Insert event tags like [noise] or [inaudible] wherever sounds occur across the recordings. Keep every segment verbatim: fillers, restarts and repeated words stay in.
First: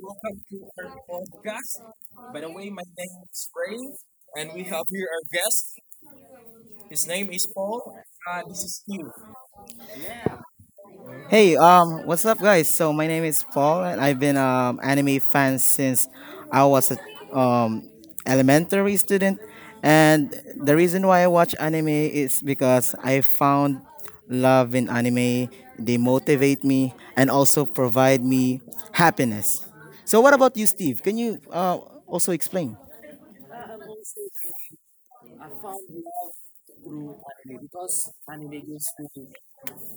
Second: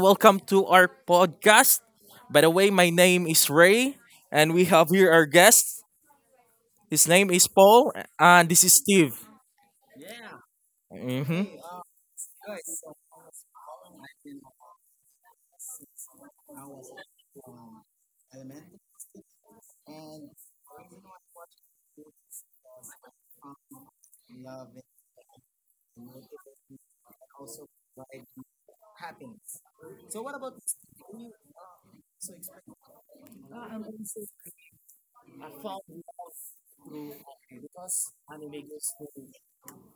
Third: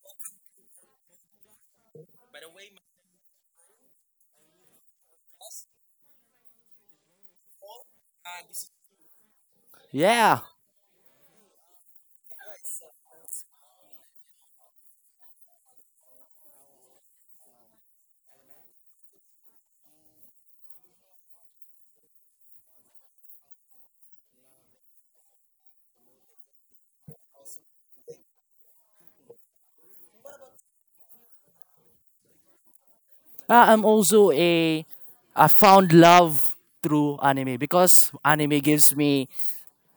Welcome to our podcast. By the way, my name is Ray, and we have here our guest. His name is Paul, and this is Steve. Yeah, hmm Hey, um, what's up, guys? So my name is Paul, and I've been um anime fan since I was a um elementary student. And the reason why I watch anime is because I found love in anime. They motivate me and also provide me happiness. So what about you, Steve? Can you uh, also explain? uh, I'm also a I found love through anime because anime gives me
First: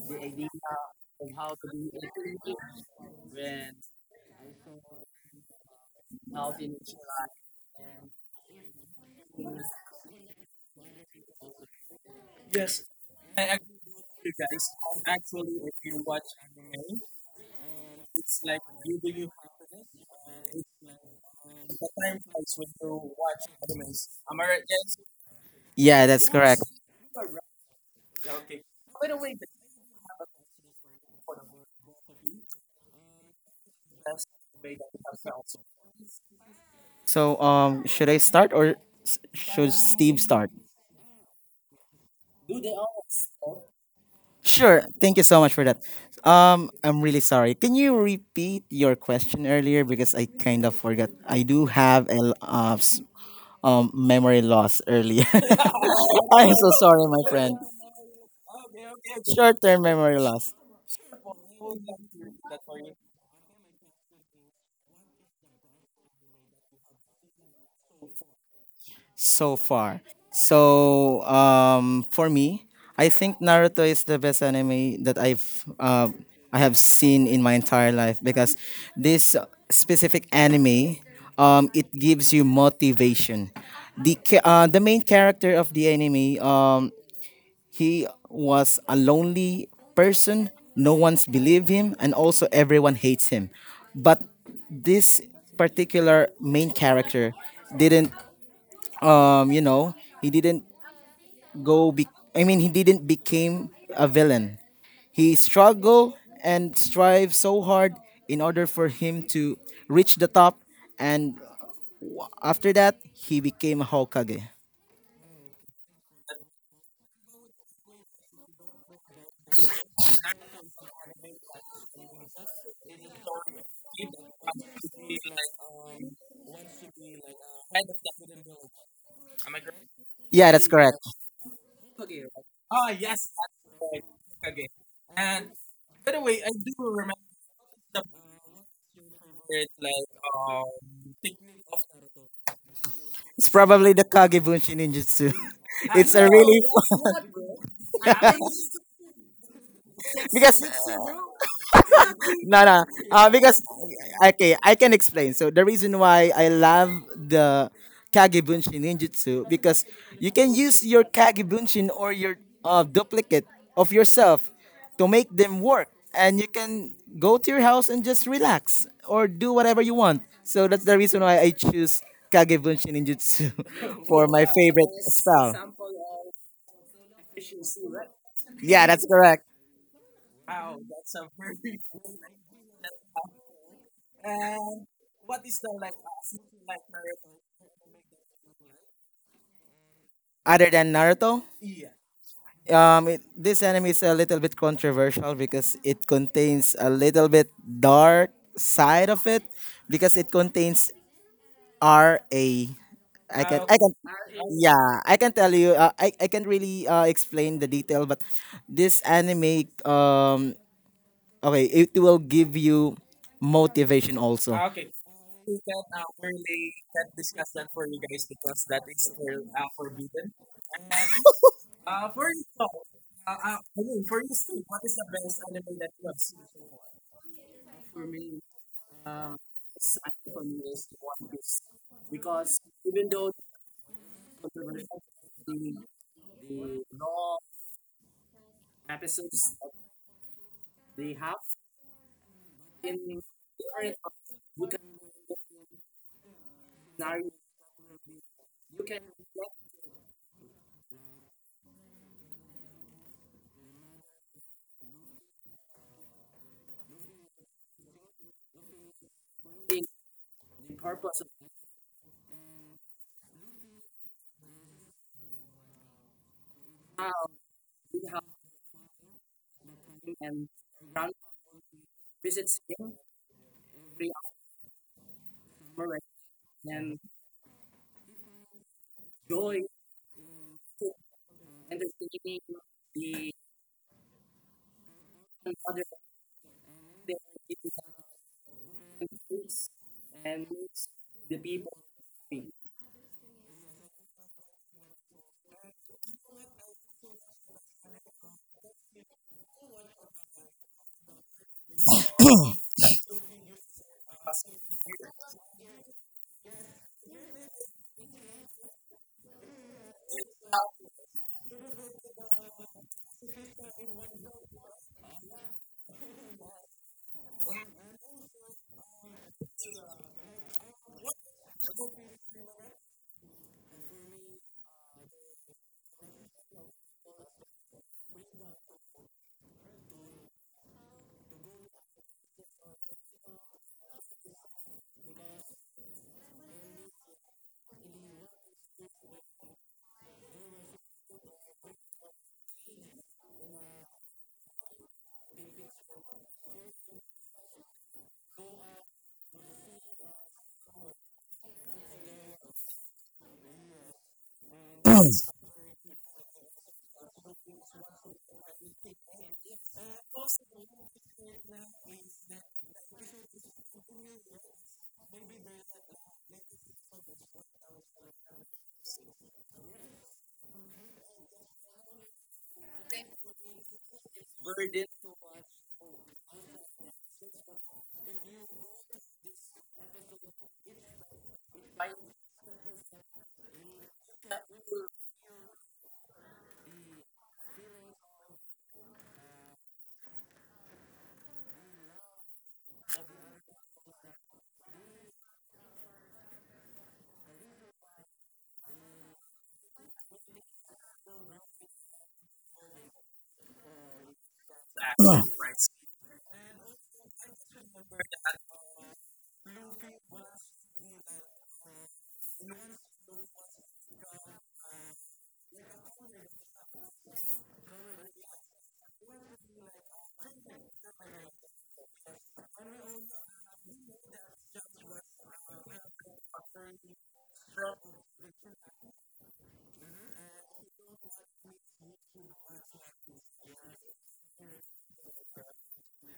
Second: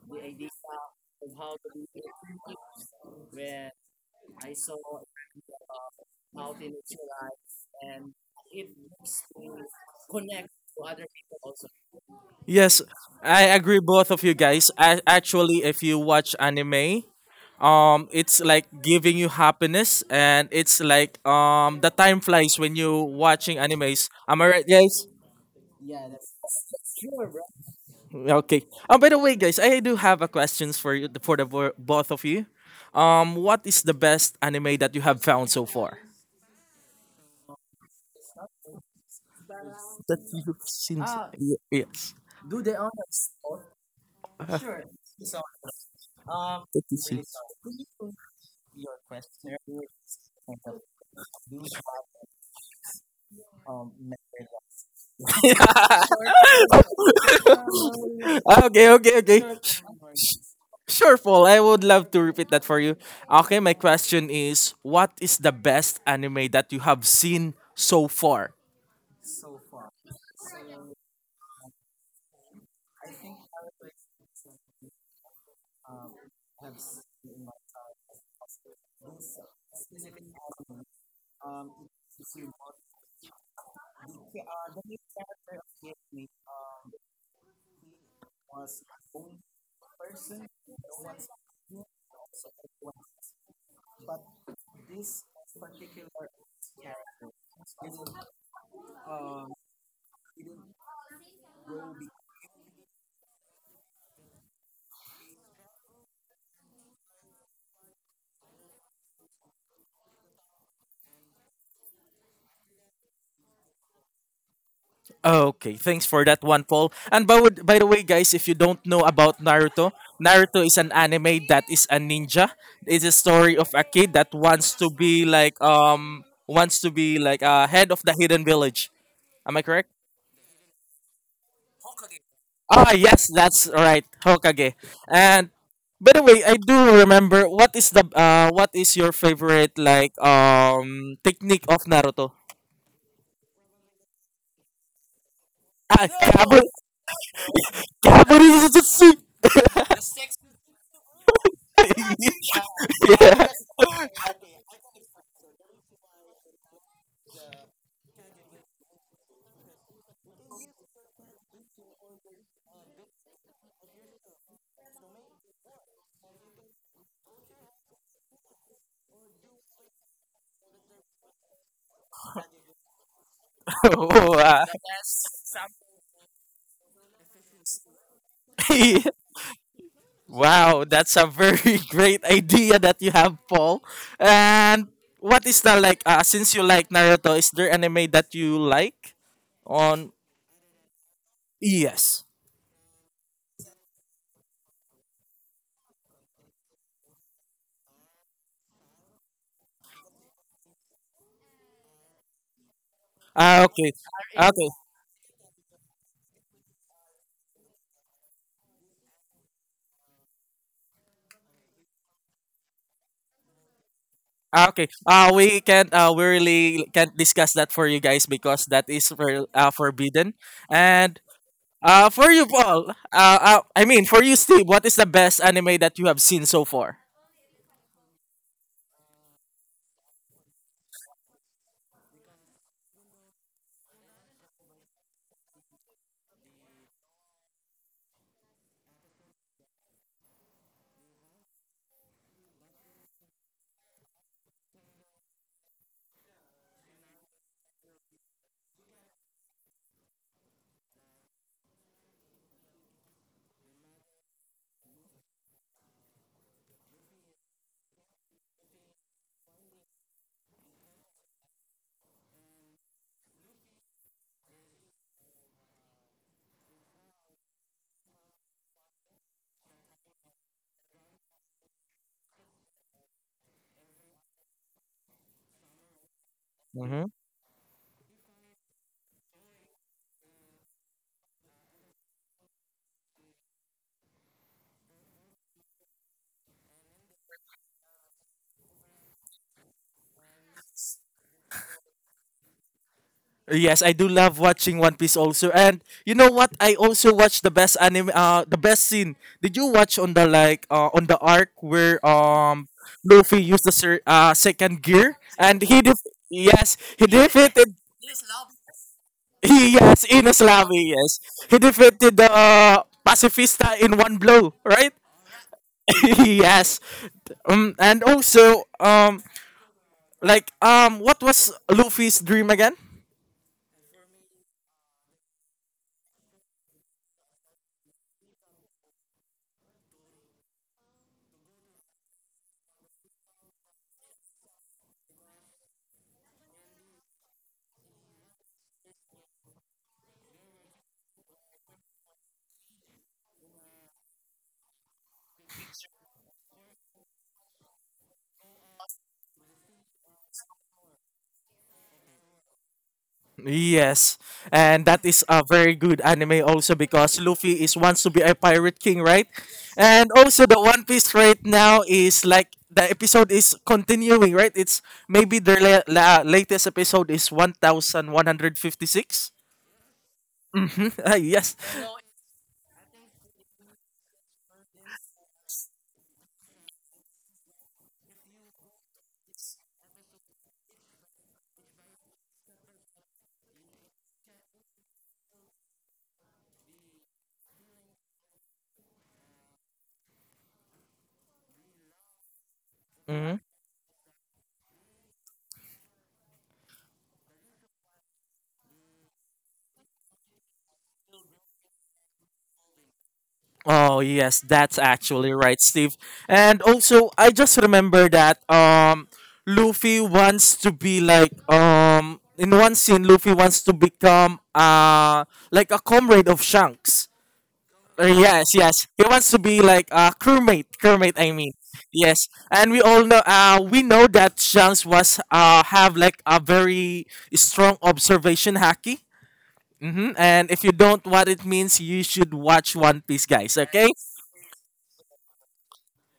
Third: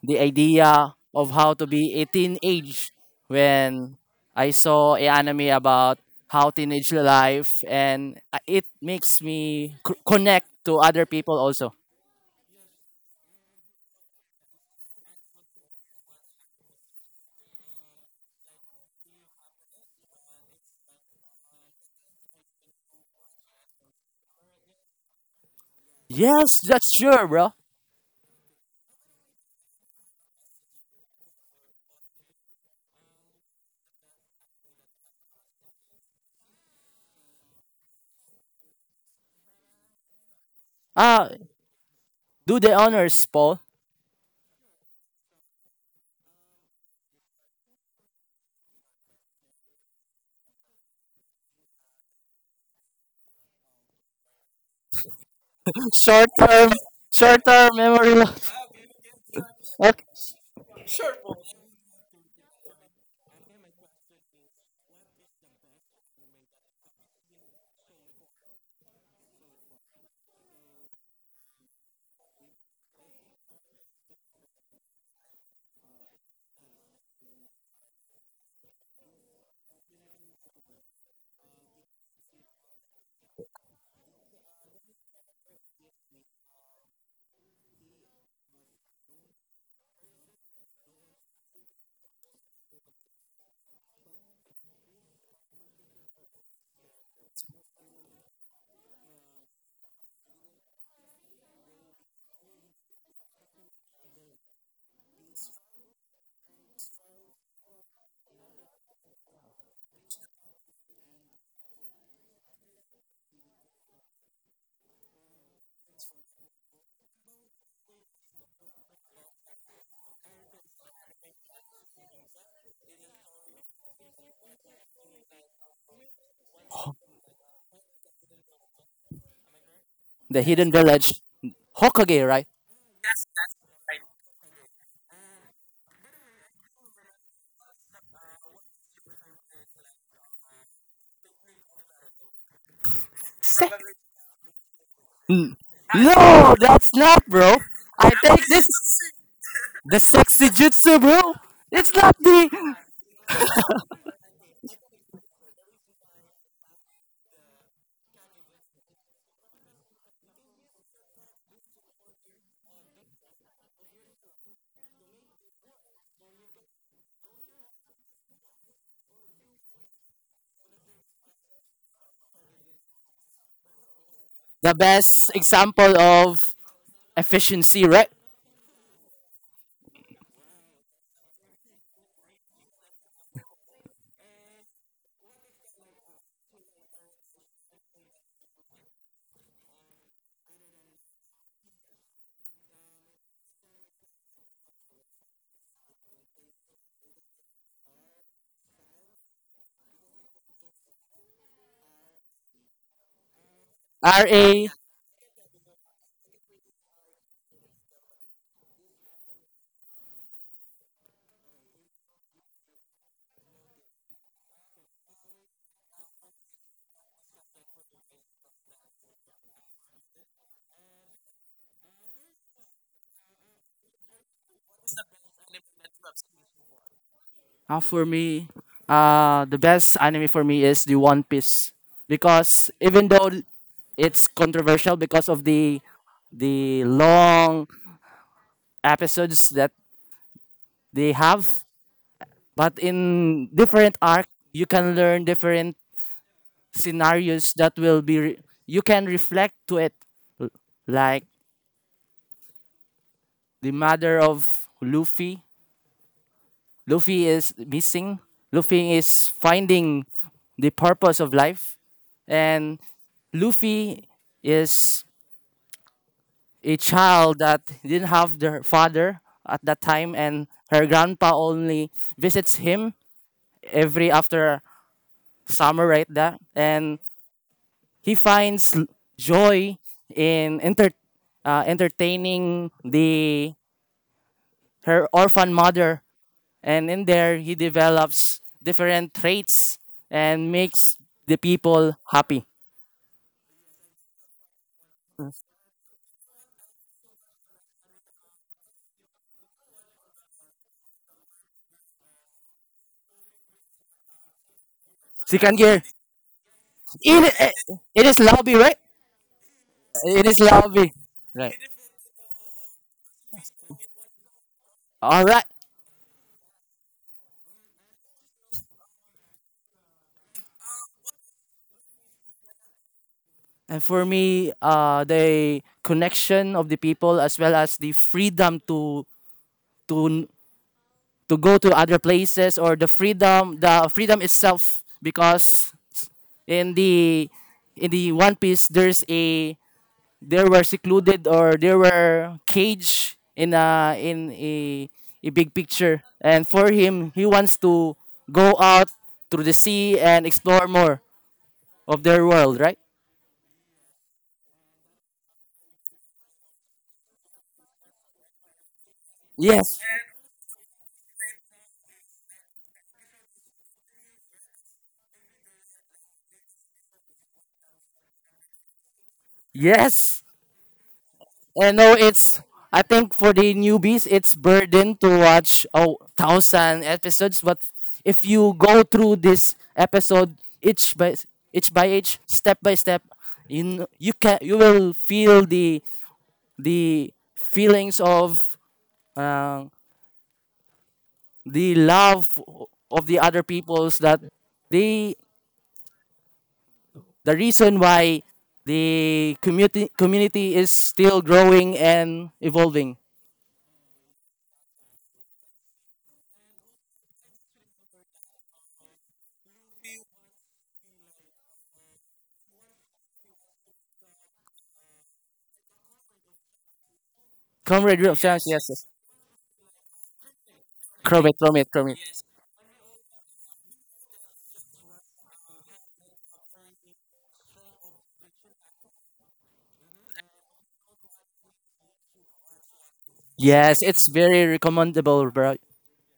the idea of how to be a teenage when I saw a anime about how teenage life and uh, it makes me c- connect to other people also. Yes, I agree, both of you guys. I, actually, if you watch anime, um, it's like giving you happiness, and it's like um, the time flies when you watching animes. Am I right, guys? Yeah, that's Yes, correct. that's sure, bro. Okay. Oh, by the way, guys, I do have a questions for you for the bo- both of you. Um, what is the best anime that you have found so far? So um, should I start or s- should That Steve start? you've seen. s- Uh Oh, y- Yes. do the honors, Paul. Uh, Sure. that Thank you so much for that. Um, you've I'm really seen. sorry. Can you repeat your question earlier because I kind of forgot. I do have a l- uh, s- um memory loss earlier. Short [laughs] I'm term, so sorry, my short friend. term memory. lo- [laughs] okay, okay, okay. Sure. Short-term Okay. memory loss. Sure, Paul. I would love to repeat that for you. Okay, my question is, what is the best anime that you have seen so far? So far. So um, for me, I think Naruto is the best anime that I've uh, I have seen in my entire life because this specific anime, um, it gives you motivation. The ca- uh, the main character of the anime, um, he was a lonely person. No one's believe him, and also everyone hates him. But this particular main character didn't um you know he didn't go be- I mean he didn't became a villain. He struggled and strived so hard in order for him to reach the top, and after that he became a hokage. Okay, thanks for that one, Paul. And by, would- by the way, guys, if you don't know about Naruto, Naruto is an anime that is a ninja. It's a story of a kid that wants to be like um wants to be like a uh, head of the hidden village. Am I correct? The Yeah, that's Hidden correct. Village, Hokage, right? Ah, yes, that's right, Hokage. And by the way, I do remember what is the uh what is your favorite like um technique of Naruto? It's probably the kage bunshin ninjutsu. N- [laughs] Ah, It's a No, really, Kabu- that's not, bro. I think this Kaburijutsu. [laughs] the [laughs] sexy because... jutsu, bro. It's not the No, no. Uh, yeah. because, [laughs] okay, I can explain. So the reason why I love the Kagebunshin ninjutsu because you can use your Kagebunshin or your, uh, duplicate of yourself to make them work, and you can go to your house and just relax or do whatever you want. So that's the reason why I choose Kagebunshin ninjutsu [laughs] for my Wow. the favorite best style. example of efficiency, right? Yeah, that's [laughs] correct. Wow, that's a very [laughs] great idea that you have, Paul. And what is the like? Uh, since you like Naruto, is there anime that you like? On Other than Naruto, yes. Um, it, this anime is a little bit controversial because it contains a little bit dark side of it because it contains R A. I Ah, can I can okay. Okay. R A. yeah, I can tell you, uh, I I can not really, uh, explain the detail, but this anime, um okay, it will give you motivation also. Ah, okay. [clears throat] Uh, we can't. Uh, we really can't discuss that for you guys because that is for, uh, forbidden. And uh, for you, Paul. Uh, uh, I mean, for you, Steve. What is the best anime that you have seen so far? Uh, for me, uh, the best anime for me is the One Piece because even though it's controversial because of the the long episodes that they have, but in different arc you can learn different scenarios that will be re- you can reflect to it. L- like the matter of Luffy. Luffy is missing. Luffy is finding the purpose of life, and Luffy is a child that didn't have their father at that time, and her grandpa only visits him every after summer, right? That, and he finds l- joy in enter, uh, entertaining the her orphan mother, and in there he develops different traits and makes the people happy. Yes, I do love watching One Piece also. And you know what? I also watch the best anime uh the best scene. Did you watch on the like uh on the arc where um Luffy used the sir, uh second gear Si and he Kangir, def- yes, he it, eh, defeated it is lobby, right? he yes, It is Inoslavi, lobby, yes. He right? defeated the uh, pacifista in one blow, right? All right. [laughs] Yes. Um and also um like um what was Luffy's dream again? And for me, uh, the connection of the people, as well as the freedom to to to go to other places, or the freedom the freedom itself, because in the in the One Piece, there's a there were secluded, or there were cage in a in a, a big picture, and for him, he wants to go out through the sea and explore more of their world, right? Yes, and that is a very good anime also because Luffy is wants to be a pirate king, right? Yes, And also the One Piece right now is like the episode is continuing, right? It's maybe the la- la- latest episode is one thousand one hundred fifty six. yes. Mm-hmm. [laughs] Yes. I know it's. I think for the newbies, it's burden to watch oh thousand episodes. But if you go through this episode each by each by each, step by step, you kn- you can you will feel the the feelings of uh, the love of the other peoples that they the reason why the community community is still growing and evolving. Oh yes, that's actually right, Steve. And also, I just remember that um, Luffy wants to be like um, in one scene, Luffy wants to become uh like a comrade of Shanks. Comrade Uh, Rob, yes, yes, yes, yes. he wants to be like a crewmate. Crewmate, I Chromate, mean. chromate, chromate. Yes, and we all know. Uh, we know that Shanks was uh have like a very strong observation hacky. Mm-hmm. And if you don't what it means, you should watch One Piece, guys. Yes, Okay. it's very recommendable, bro.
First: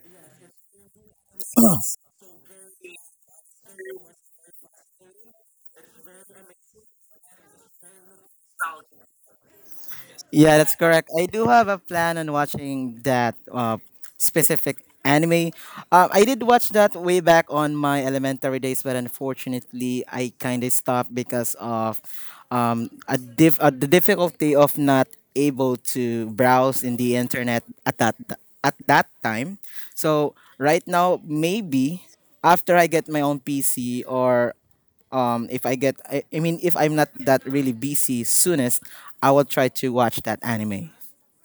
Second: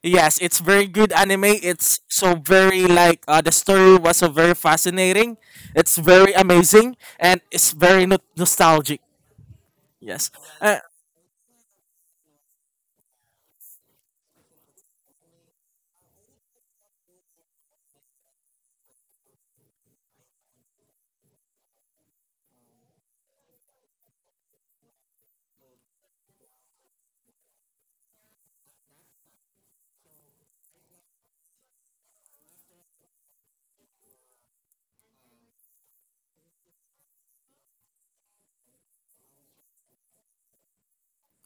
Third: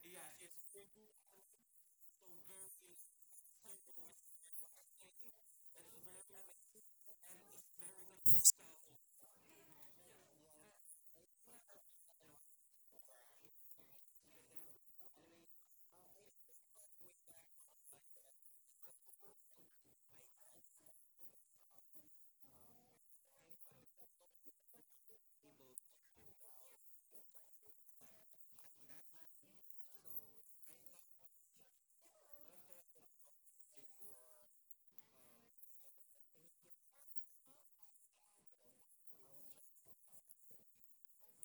Yes, it's very good anime. [coughs] It's so very like uh, the story was so very fascinating. It's very amazing and it's very no- nostalgic. Yes. Yeah, that's Uh, correct. I do have a plan on watching that, uh, specific anime. Uh, I did watch that way back on my elementary days, but unfortunately, I kind of stopped because of, um, a diff- uh, the difficulty of not able to browse in the internet at that, at that time. So right now, maybe after I get my own P C, or um if I get I, I mean if I'm not that really busy soonest, I will try to watch that anime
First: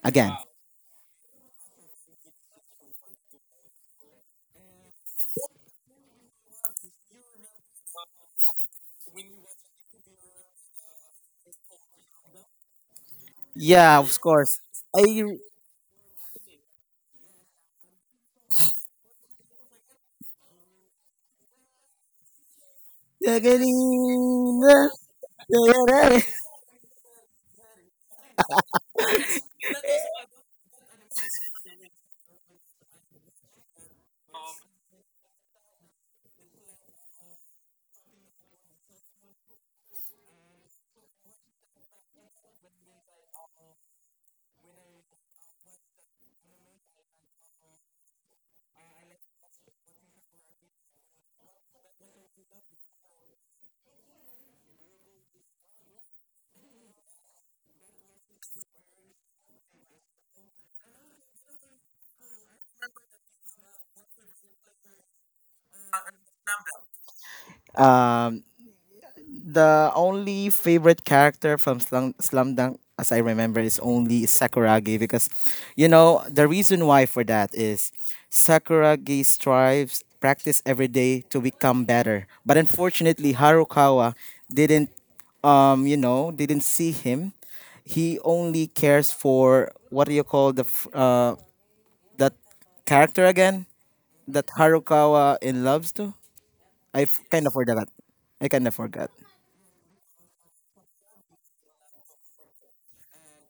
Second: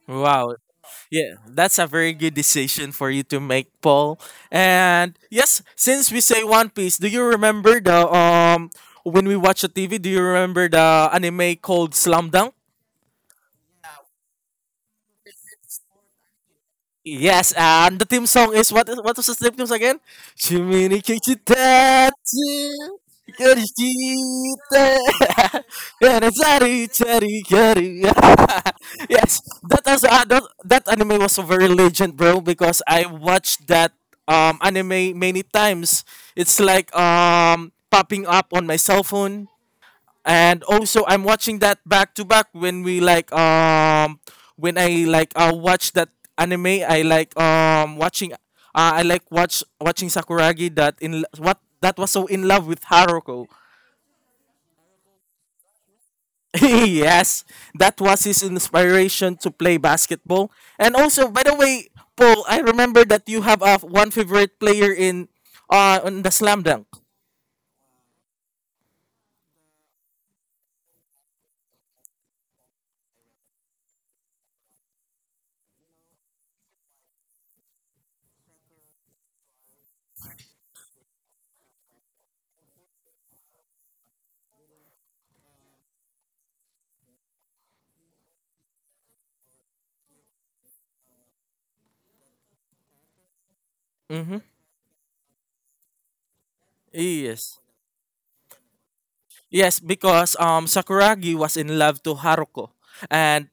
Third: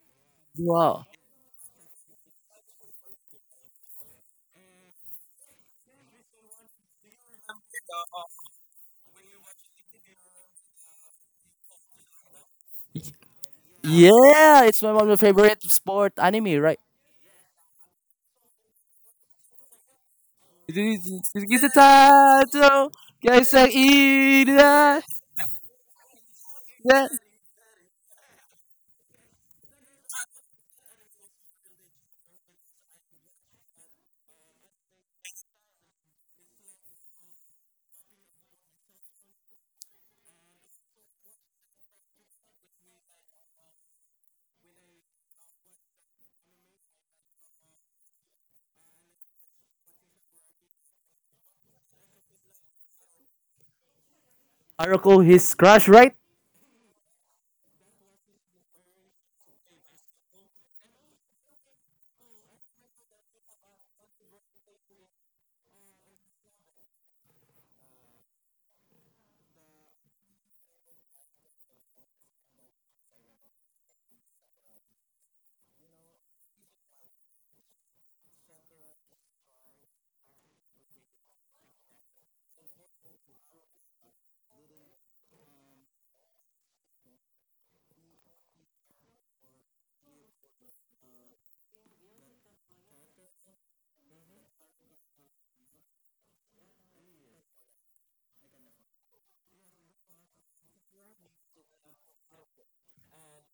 again. wow. Wow. Yeah, that's a very good decision for you to make, Paul. And yes, since we say One Piece, do you remember the um when we watch a T V? Do you remember the anime called Slam Dunk? Yeah, of course. Yeah, it's my one of my I- favorite sport anime, right? Yes, and the theme song is what? What was the theme song again? [laughs] Chimini It's a Kichitatsu. tattoo. Guys, like, [laughs] eat Karishita. that. [laughs] Yanazari That. Chari Kari. [laughs] Yes, that was uh, that, that anime was very legend, bro. Because I watched that um anime many times. It's like um popping up on my cell phone and also I'm watching that back to back when we like um when I like uh watch that anime I like um watching uh, I like watch watching Sakuragi that in what that was so in love with Haruko. Haruko, his crush, right? [laughs] Yes, that was his inspiration to play basketball. And also, by the way, Paul, I remember that you have a one favorite player in uh on the slam dunk. um the only favorite character from Slum, Slum Dunk, as I remember, is only Sakuragi because, you know, the reason why for that is Sakuragi strives, practice every day to become better. But unfortunately, Harukawa didn't, um, you know, didn't see him. He only cares for what do you call the f- uh that character again Mm-hmm. that Harukawa in loves to. I f- kind of Yes. forgot. I kind of forgot. Yes, because um Sakuragi was in love to Haruko. And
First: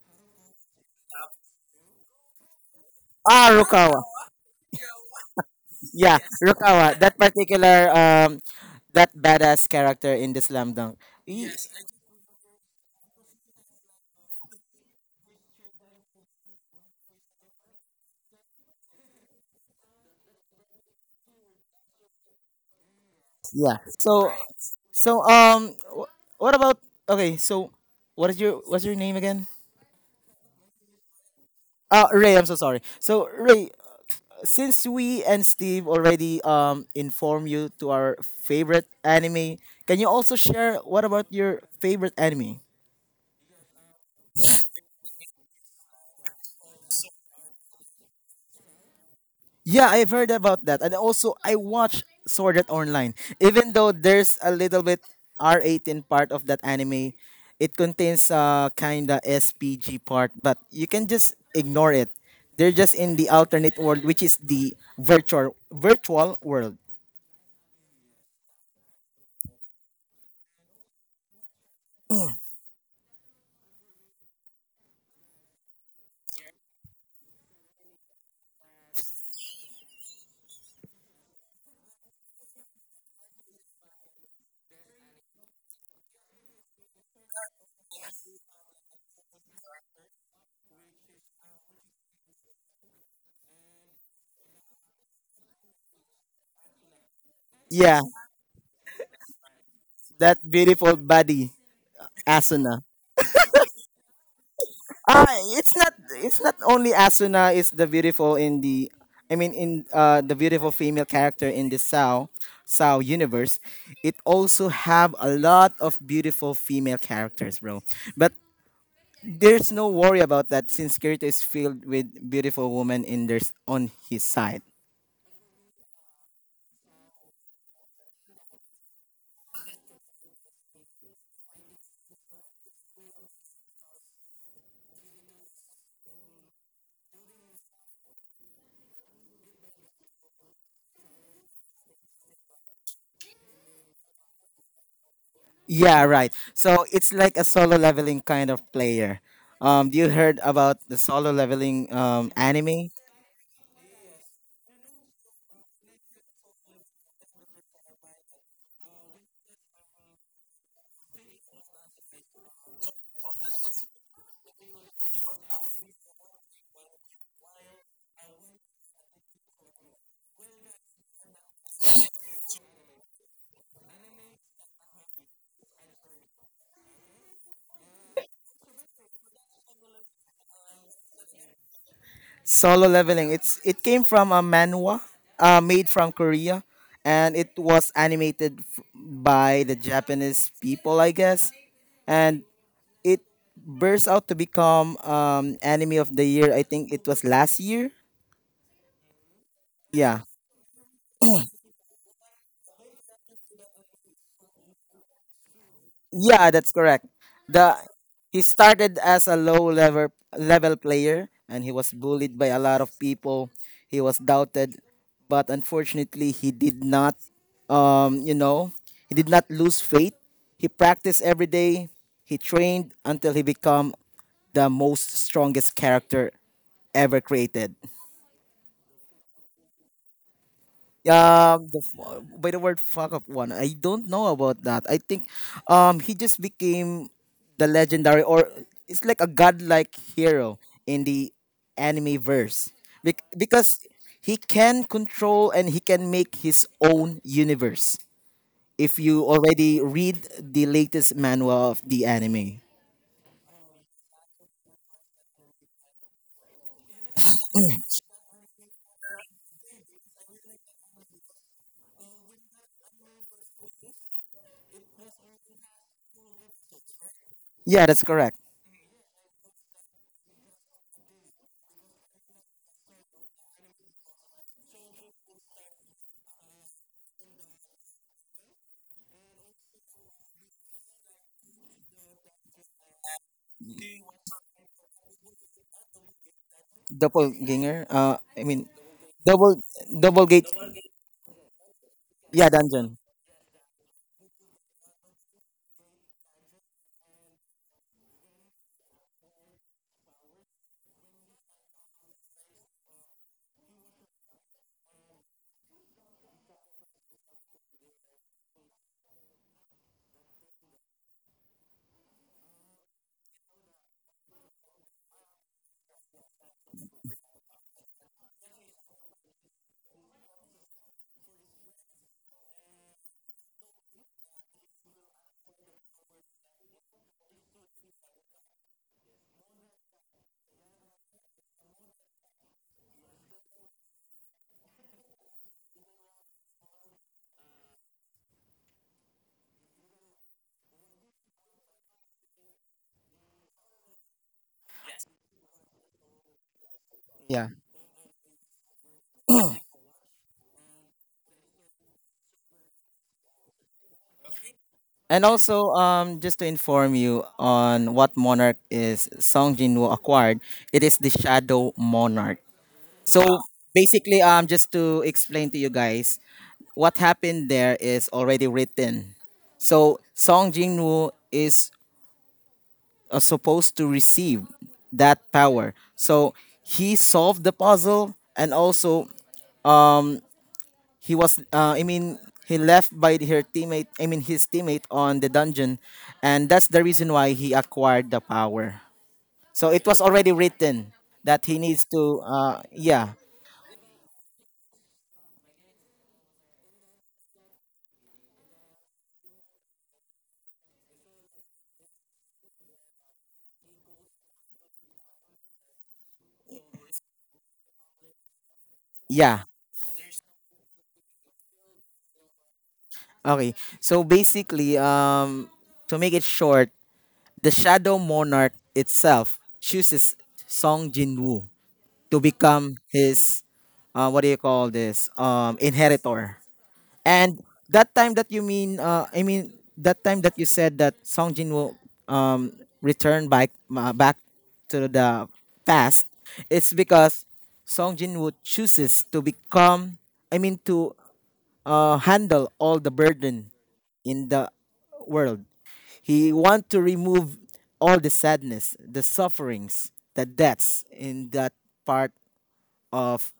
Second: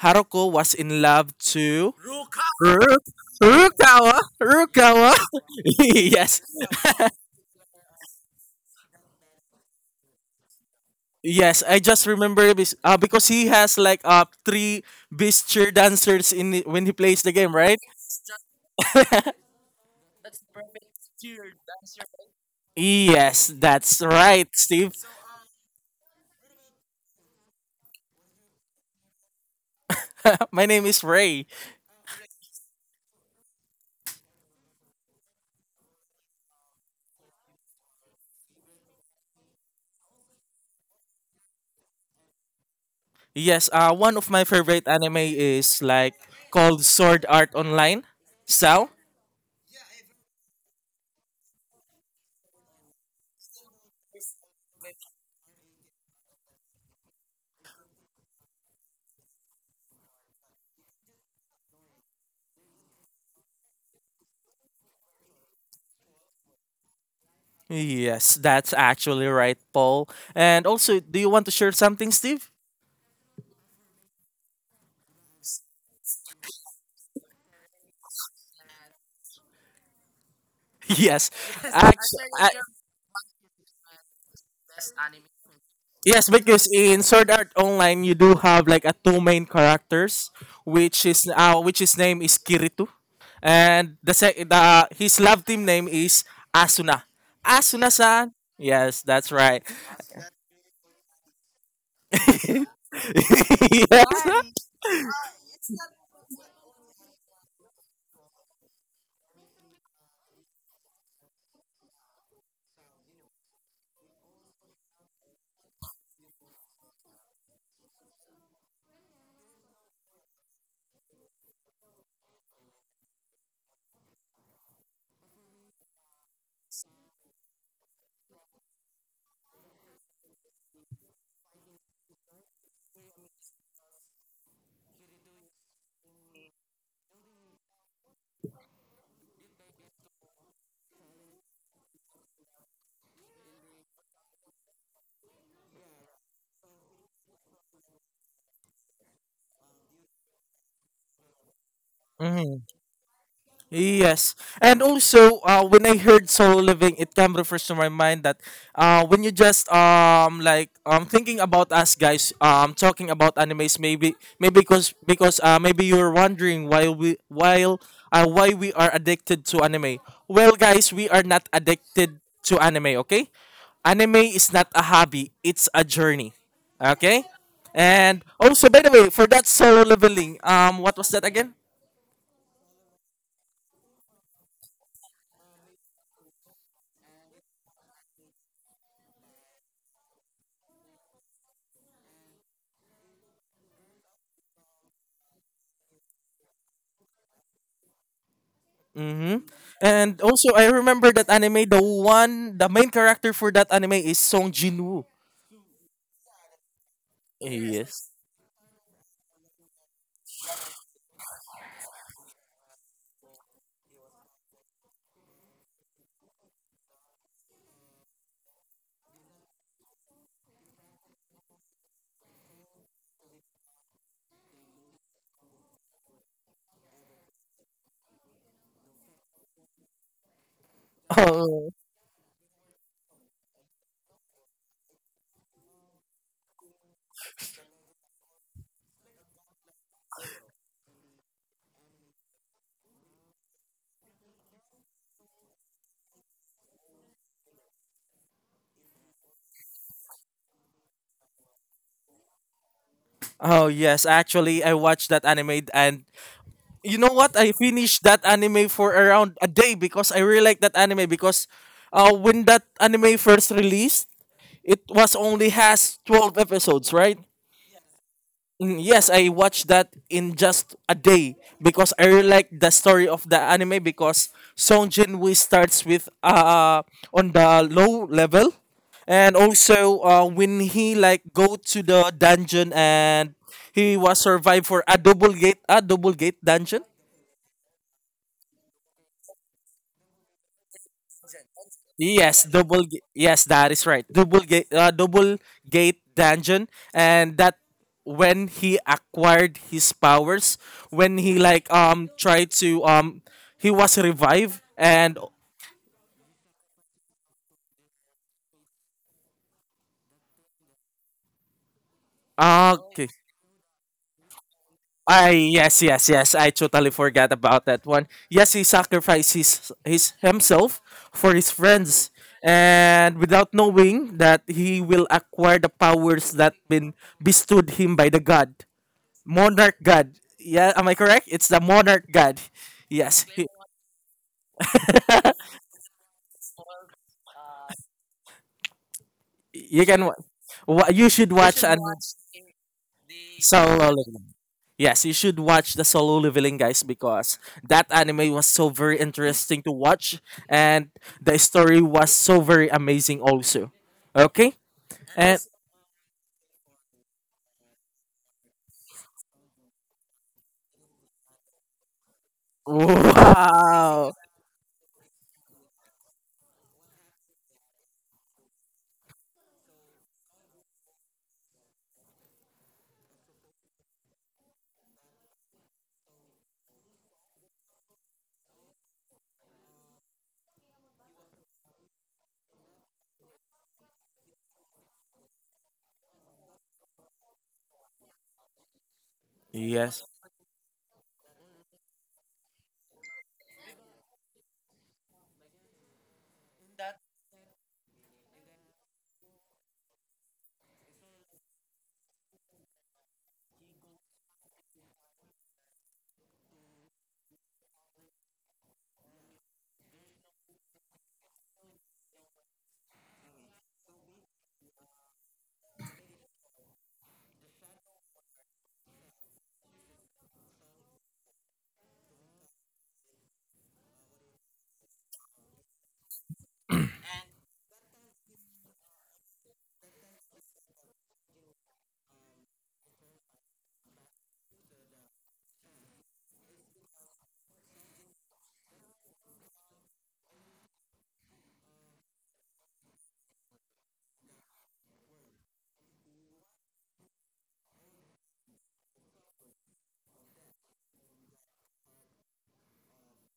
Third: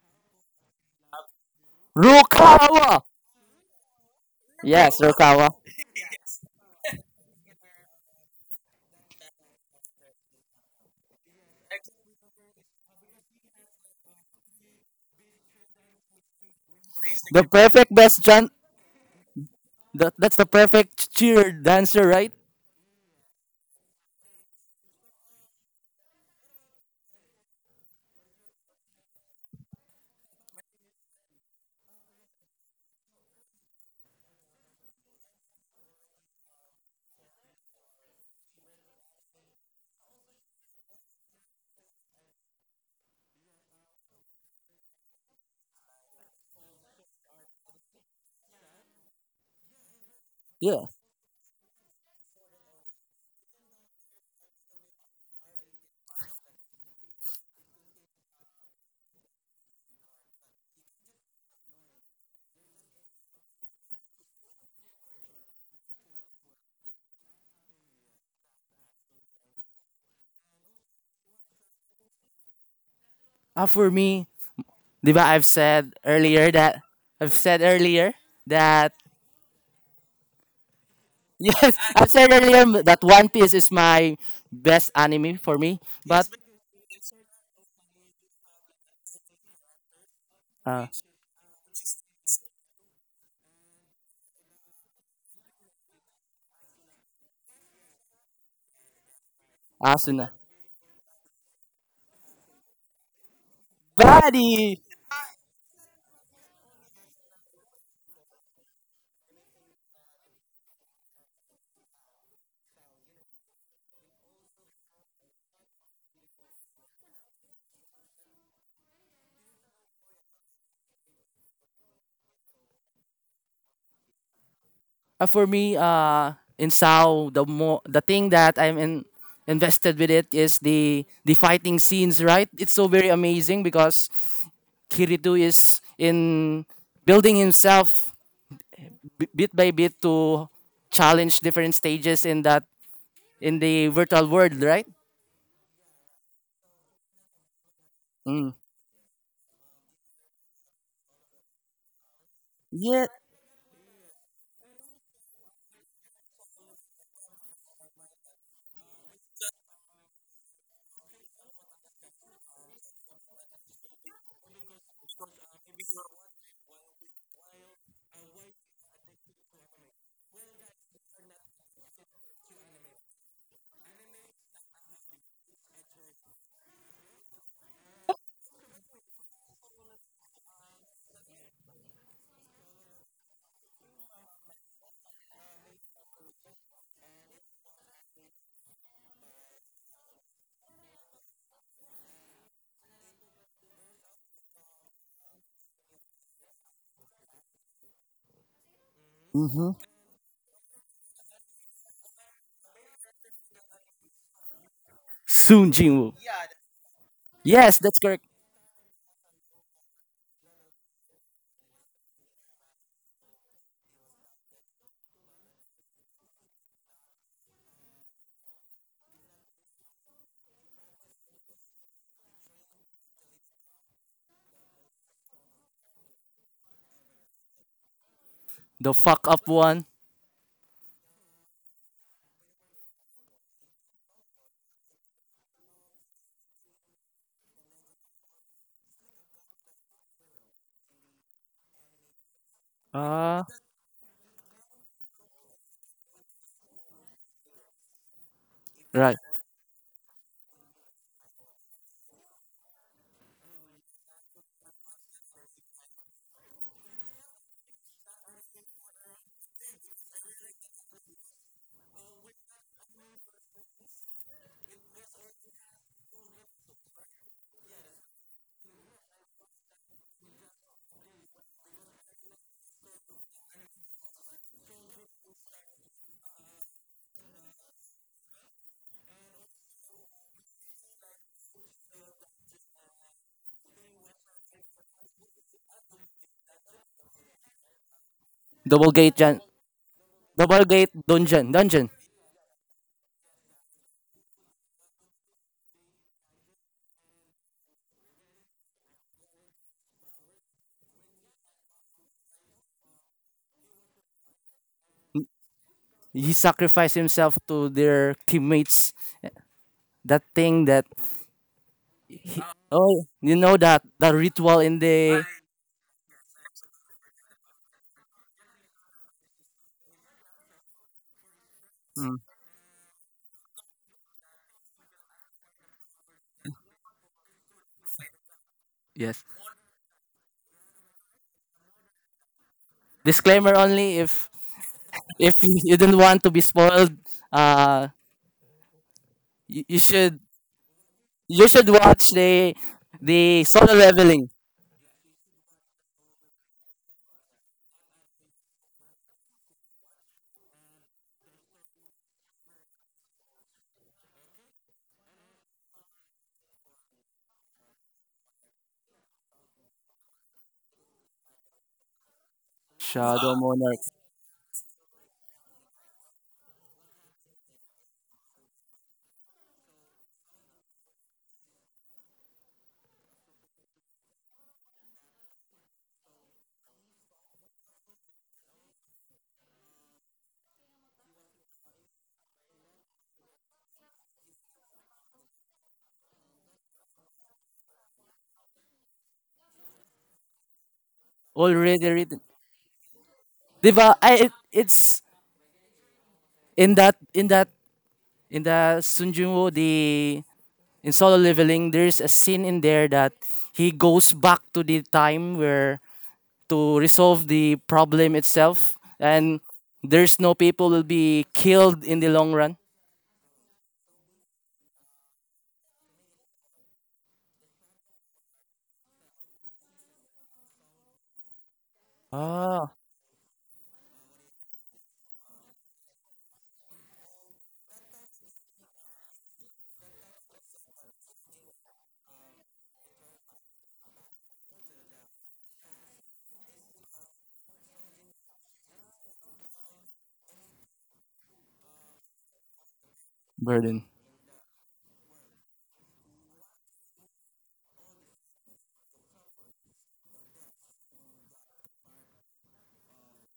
Haruko was in love to Rukawa. Ru- Ah, Harukawa. Rukawa. Yes, Rukawa. Rukawa. [laughs] Yeah, Yes. Rukawa, that particular, um that badass character in the slam dunk. He- Yes, I just remember this, uh, because he has like uh three beast cheer dancers in the- when he plays the The game, right? perfect best John. That, that's the perfect cheer dancer, right? Yes, Yeah. that's So right, Steve. so um wh- what about okay, so what is your what's your name again? [laughs] My name is Ray. Uh Ray, I'm so sorry. So Ray, since we and Steve already, um inform you to our favorite anime, can you also share what about your favorite anime? Yes, uh one of my favorite anime is like called Sword Art Online. So, Yeah, I've heard about that. Yeah. And also, I watch Sword Art Online. Even though there's a little bit R eighteen part of that anime, it contains a kind of S P G part, but you can just ignore it. They're just in the alternate world, which is the virtual virtual world. yes, that's actually right, Paul. And also, do you want to share something, Steve? [laughs] Ah, for me, di ba I've said earlier that I've said earlier that Yes. Yes, [laughs] I Actu- said earlier that One Piece is my best anime for me. Yes, But because in Sword Art Online you do have like a two main characters, uh, which is uh, which his name is Kirito, and the sec- the his love team name is Asuna. Yeah, Asuna-san. Yes, that's right. Asuna, that beautiful body, Asuna. [laughs] Yes. buddy. Ah, it's not it's not only Asuna is the beautiful in the, I mean in uh the beautiful female character in the Sao Sao universe. It also have a lot of beautiful female characters, bro. But there's no worry about that since Kirito is filled with beautiful women in their on his side. Uh, for me, uh, in Sao, the mo- the thing that I'm in- invested with it is the the fighting scenes. Right, it's so very amazing because Kirito is in building himself b- bit by bit to challenge different stages in that in the virtual world. Right. Yeah, right. So it's like a solo leveling kind Mm. of player. Um, do you heard about the solo leveling, um Why? anime? Yeah. Yes. And also, uh, when I heard solo living, it came refers to my mind that uh, when you just um like um thinking about us guys um talking about animes maybe maybe because because uh maybe you're wondering why we while uh, why we are addicted to anime. Well, guys, we are not addicted to anime. Okay, anime is not a hobby; it's a journey. Okay. And also, by the way, for that solo leveling, um, what was that again? Solo leveling. It's it came from a manhwa, uh, made from Korea, and it was animated, f- by the Japanese people, I guess, and it burst out to become, um, anime of the year. I think it was last year. Mm-hmm. Mm-hmm. Yeah. And also, I remember that anime. The one, the main character for that anime is Song Jinwoo. Soon Jinwoo. Yeah, that's correct. The Yes, that's Yes. correct. he started as a low level level player, and he was bullied by a lot of people. He was doubted, but unfortunately he did not, um, you know, he did not lose faith. He practiced every day. He trained until he became the most strongest character ever created. The fuck up one. um the fu- by the word fuck up one, I don't know about that. I think, um he just became the legendary or it's like a godlike hero in the anime verse. Bec- Ah, because he can control and he can make his own universe if right. you already read the latest manual of the anime. Oh yes, actually, I watched that anime, and you know what? I finished that anime for around a day because I really like that anime because, uh, when that anime first released, it was only has twelve episodes, right? Yeah, that's correct. Mm, yes, I watched that in just a day because I really like the story of the anime because Song Jin starts with uh on the low level and also uh, when he like go to the dungeon and he was survived for a double gate a double gate dungeon. Doppelganger, uh I mean Double gate Jan. double double gate, Double gate dungeon. Dungeon. Yes, yeah, double. dungeon. Ga- yes, that is right. Double gate, uh, double gate dungeon, and that when he acquired his powers, when he like um tried to um he was revived and He sacrificed himself to their teammates. That thing that. He, ah, oh, okay. you know that the ritual in the. I yes yes yes I totally forgot about that one. Yes, he sacrificed his his himself for his friends, Mm, and without knowing that he will acquire the powers that been bestowed him by the god. yes. Monarch god. Yeah, am I correct? It's the monarch god. Yes, you, Disclaimer only, if if you didn't want to be spoiled. Uh, you, you you can. should Wa- wa- You should You you watch should should an watch watch the the it. solo Solo leveling. leveling. Yes, you should watch the solo leveling guys because Yeah. that anime was so very interesting to watch and the story was so very amazing also. Okay, And and also, um, just to inform you on what monarch is Song Jinwoo acquired, it is the Shadow Monarch. [laughs] Shadow So Monarch. wow, basically, um, just to explain to you guys, what happened there is already written. So Song Jinwoo is, uh, supposed to receive that power. So he solved the puzzle, and also he was uh, i mean he left by her teammate I mean his teammate on the dungeon, and that's the reason why he acquired the power, so it was yes, already written that he needs Already to, written. uh, yeah. Diba? I, it, it's in that in that in the Sunjumo, the in solo leveling, there's a scene in there that he goes back to the time where to resolve the problem itself, and Yeah, there's no people will be killed in the long run. okay, so basically, um to make it short, the shadow monarch itself chooses Song Jinwoo to become Ah, his, uh, what do you call this, um inheritor. And that time that you mean, uh, I mean that time that you said that Song Jin will, um, return back, uh, back to the past. It's because Song Jin Woo chooses to become, I mean, to, uh, handle all the burden burden, in the world. He want to remove all the sadness, the sufferings, the deaths in that part of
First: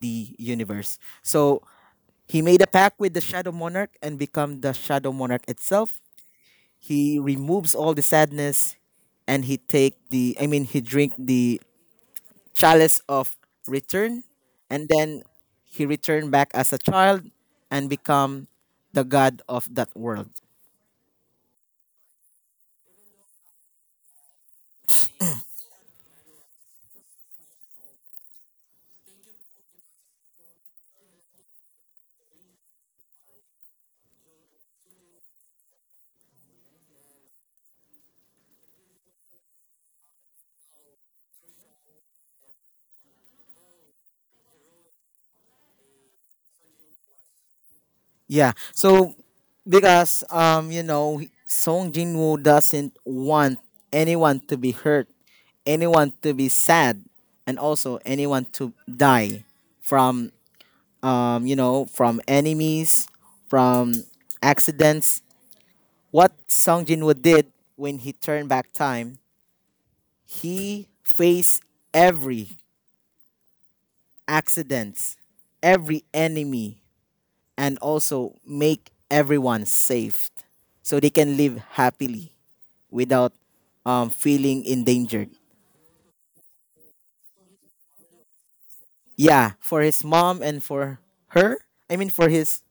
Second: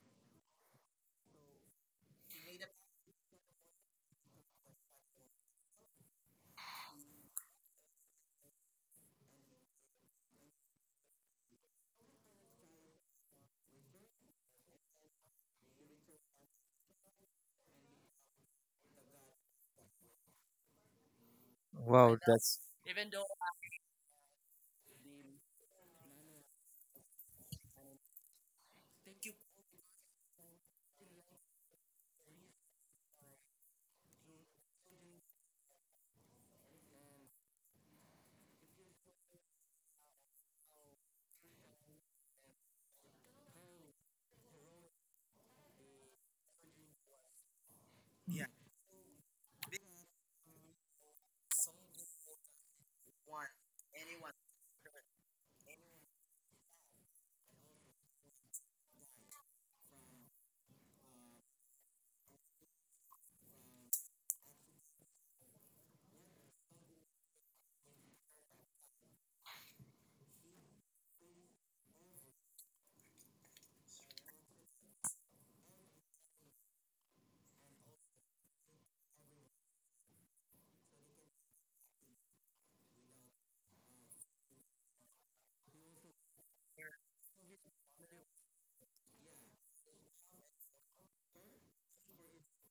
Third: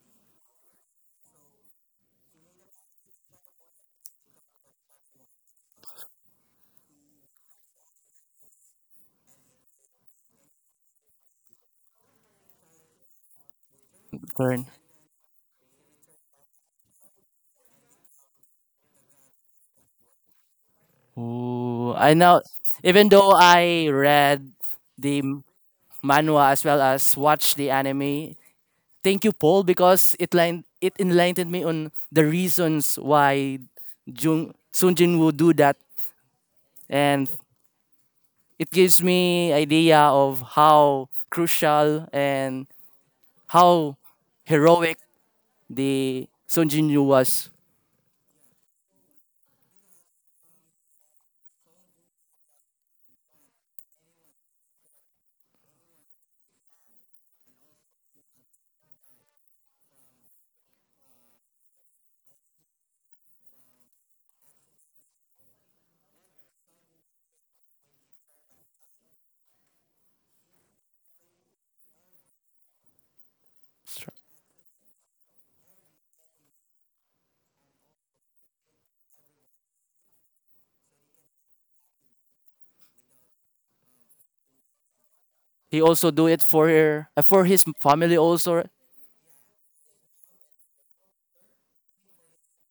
the universe. So he made a pact with the Shadow Monarch and become the Shadow Monarch itself. He removes all the sadness and he take the I mean he drink the chalice of return, burn. and then he returned back as a child and become the god of that world. Ooh, I wow, know. that's Even though I read the m- manhwa as well as watch the anime, thank you, Paul, because it line, it enlightened me on the reasons why Jung Sun Jin would do that, and it gives me idea of how crucial and how heroic the Sun Jin Woo was. Yeah. So because, um you know Song Jinwoo doesn't want anyone to be hurt, anyone to be sad, and also anyone to die from, um, you know, from enemies, from accidents. What Song Jinwoo did when he turned back time, he faced every accident, every enemy, and also make everyone safe, so they can live happily without, um, feeling endangered. He also do it for her, uh, for his family also, Yeah, for his mom and for her. I mean, for his,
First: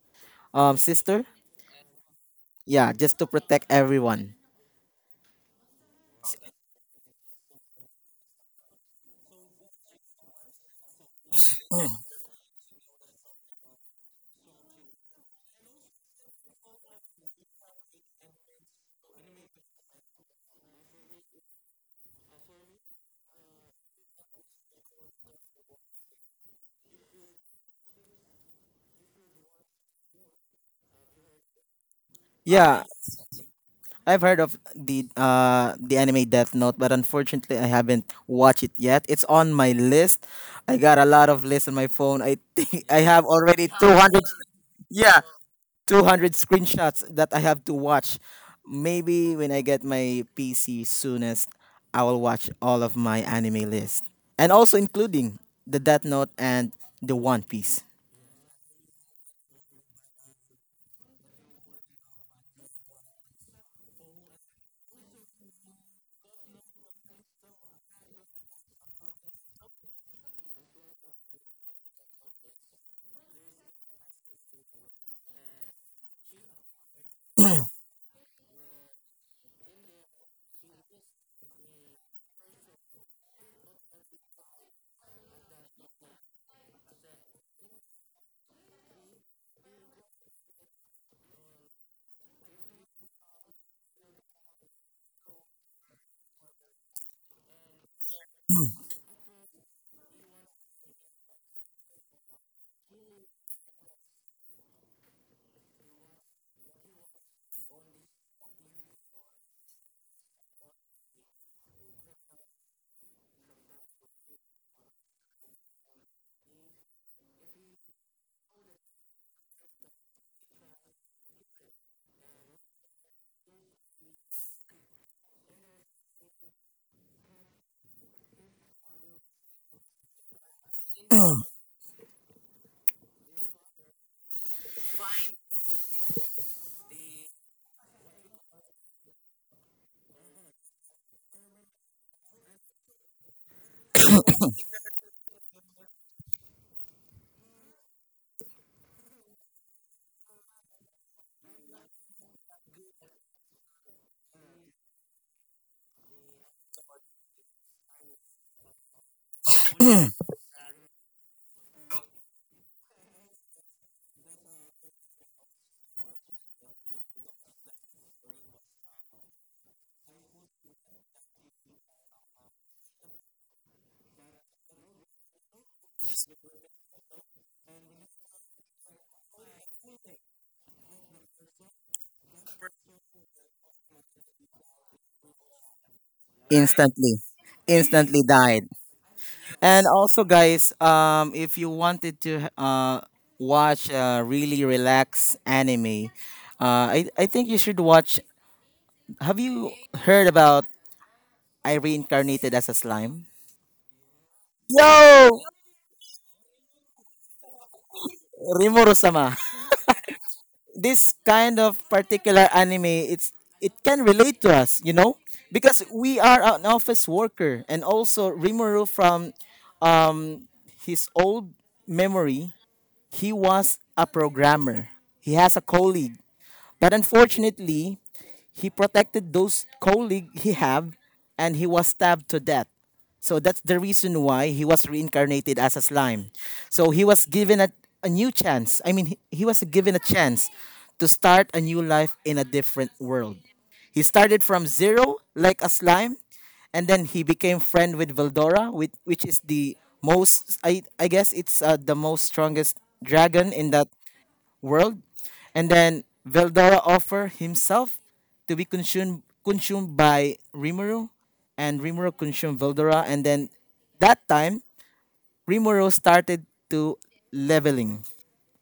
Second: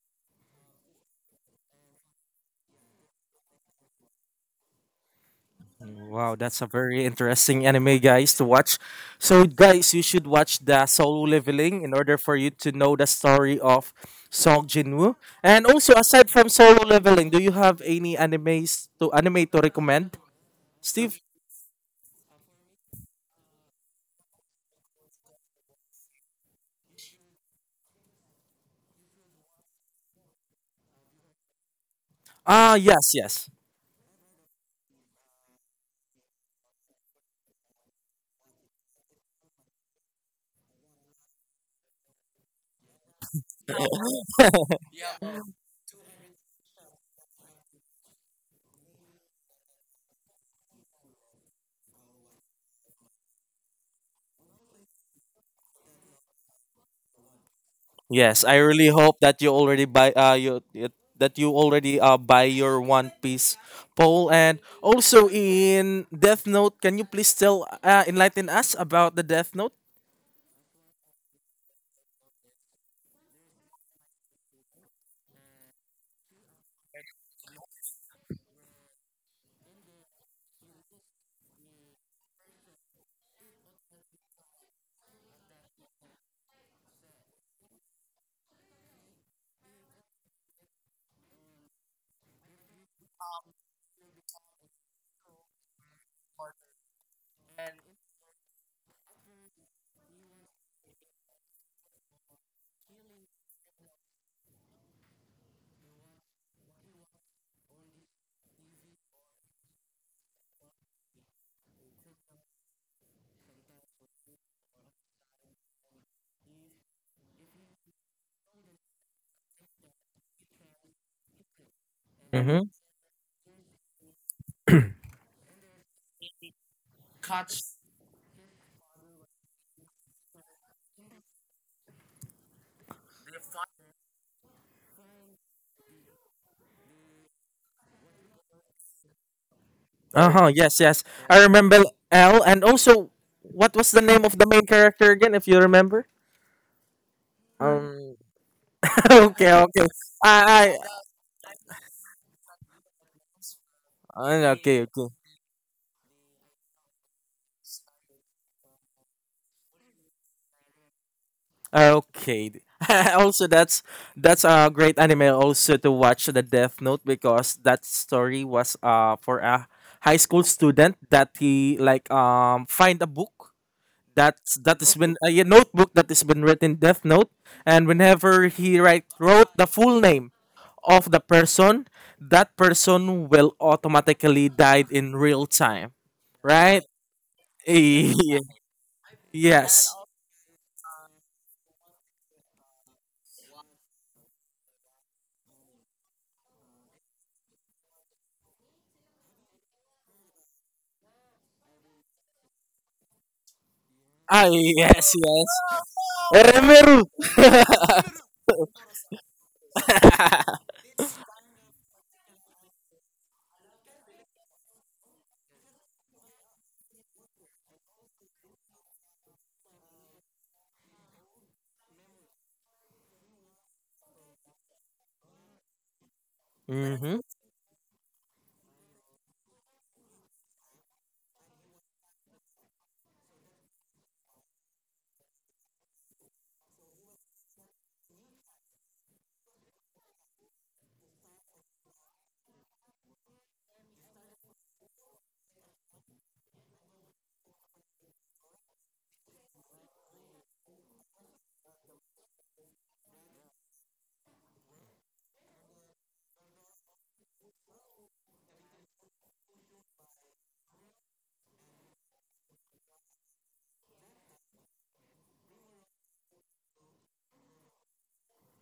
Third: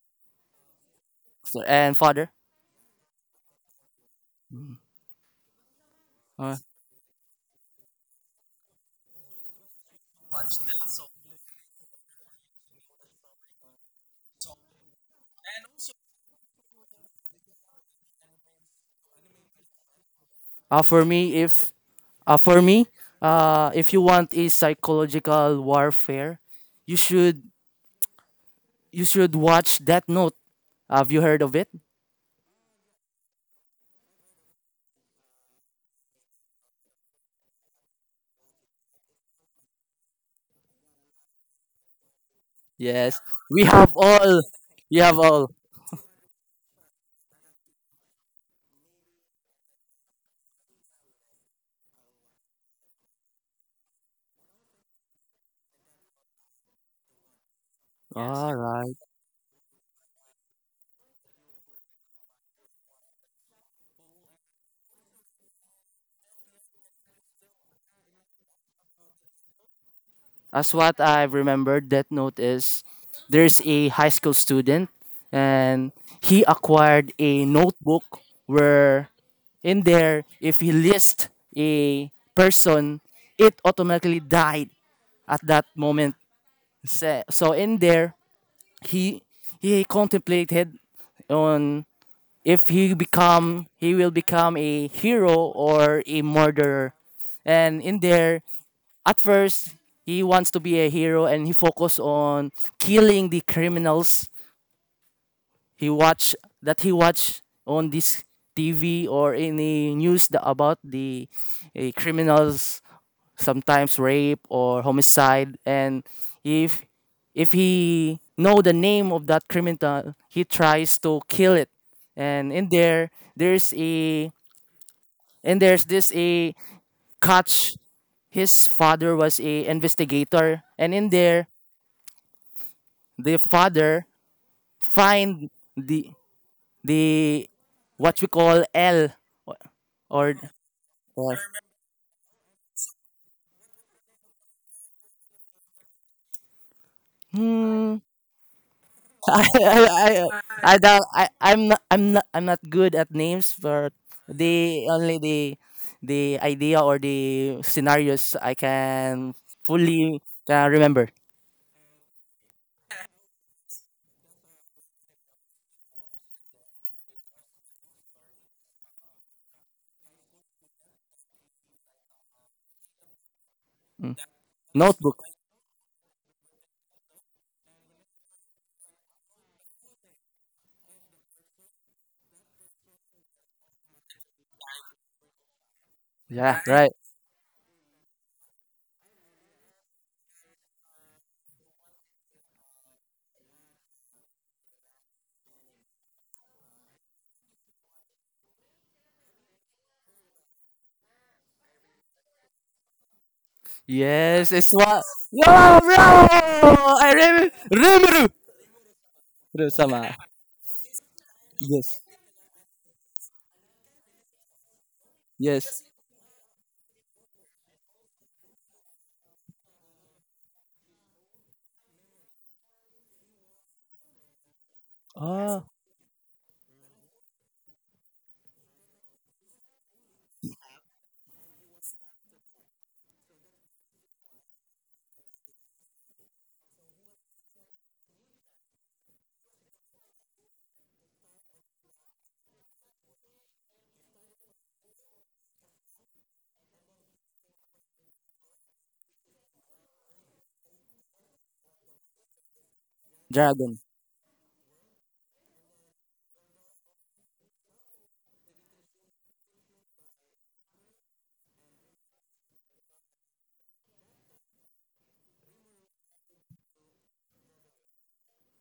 um, sister. and father. Yeah, just to protect everyone. Wow, Uh, that's a very interesting anime, guys, to watch. So, guys, you should watch the Solo Leveling in order for you to know the story of Song Jinwoo. And also, aside from Solo Leveling, do you have any animes to anime to recommend, uh, for Steve? me, if uh, for me, uh, if you want a psychological warfare, you should you should watch Death Note. Have you heard of it? Ah, Yeah, yes, yes, I've heard of the uh the anime Death Note, but unfortunately I haven't watched it yet. It's on my list. I got a lot of lists on my phone. I [laughs] think I Yes. have We already two have hundred all. We have yeah, all. two hundred screenshots that I have to watch. Maybe when I get my P C soonest, I will watch all of my anime list. And also including the Death Note and the One Piece. yes. All I really right. hope that you already buy uh you you- that you already uh buy your One Piece poll. And also in Death Note, can you please tell uh, enlighten us about the Death Note? As what I remember, Death Note is there's a high school student, and he acquired a notebook where in there, if he lists a person, it automatically died at that moment. So, so in there, he he contemplated on if he become he will become a hero or a murderer. And in there, at first, he wants to be a hero, and he focus on killing the criminals. he watch that he watch on this TV or any news, the, about the eh, criminals, sometimes rape or homicide. And if if he know the name of that criminal, he tries to kill it. And in there, there's a and there's this a catch. His father was a investigator, and in there, the father find the the what we call L, or, Uh or. huh. Yes, yes. I remember L, and also, what was the name of the main character again? If you remember. Hmm. Um. [laughs] I, Okay. I, Okay. I, I. I don't. I, I'm not, I'm not, I'm not good at names, but I. Uh, okay. the Okay. only the, the idea or the scenarios I can fully, uh, remember. Uh, okay. [laughs] also, that's that's a great anime also to watch the Death Note because that story was uh for a high school student that he like um find a book Mm. that's that has been Notebook. a notebook that has been written Death Note, and whenever he write, wrote the full name of the person, that person will automatically die in real time, Yeah, right? right. Instantly. Instantly Yeah. [laughs] died. Yes. And also, guys, um, if you wanted to, uh, watch a really relaxed anime, uh, I, I think you should watch. Have you heard about I Reincarnated as a Slime? Ah, Yes, it's what. yes, Yo! Yo, yes. bro! Remeru. I [laughs] remember. Remember. Rimuru sama. Ru- Sama. This kind of Yes, particular anime, it's it can relate to us, you know? yes. Because we are an office worker and also Rimuru from his old memory, he was a programmer. He has a Oh, colleague. But hmm unfortunately, he protected those colleagues he had, and he was stabbed to death. So that's the reason why he was reincarnated as a slime. So he was given a, a new chance. I mean, he, he was given a chance to start a new life in a different world. He started from zero like a slime and then he became friend with Veldora, with, which is the most I, I guess it's uh, the most strongest dragon in dragon. that world. And then Veldora offered himself to be consumed consumed by Rimuru, and Rimuru consumed Veldora. And then that time, Rimuru started to leveling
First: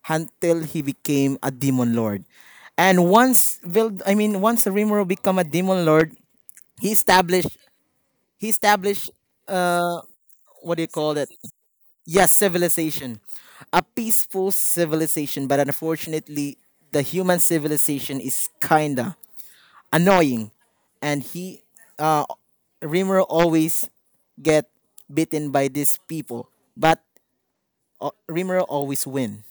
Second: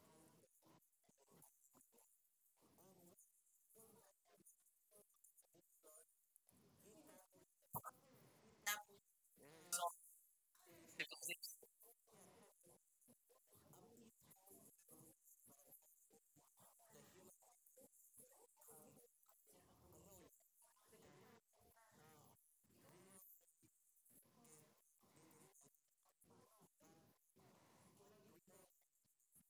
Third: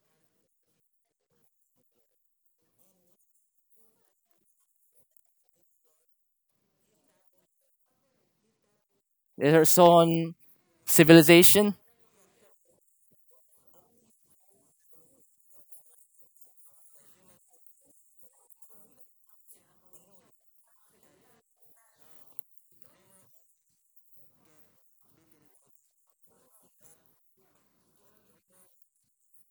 until he became a demon lord. And once Veld, I mean, once Rimuru become a demon lord, he established, he established There's on what do you call it? civilization. Yes, civilization, a peaceful civilization. But unfortunately, the human civilization is kinda annoying, and he, uh, Rimmer always get beaten by these people, but, uh, Rimmer always win.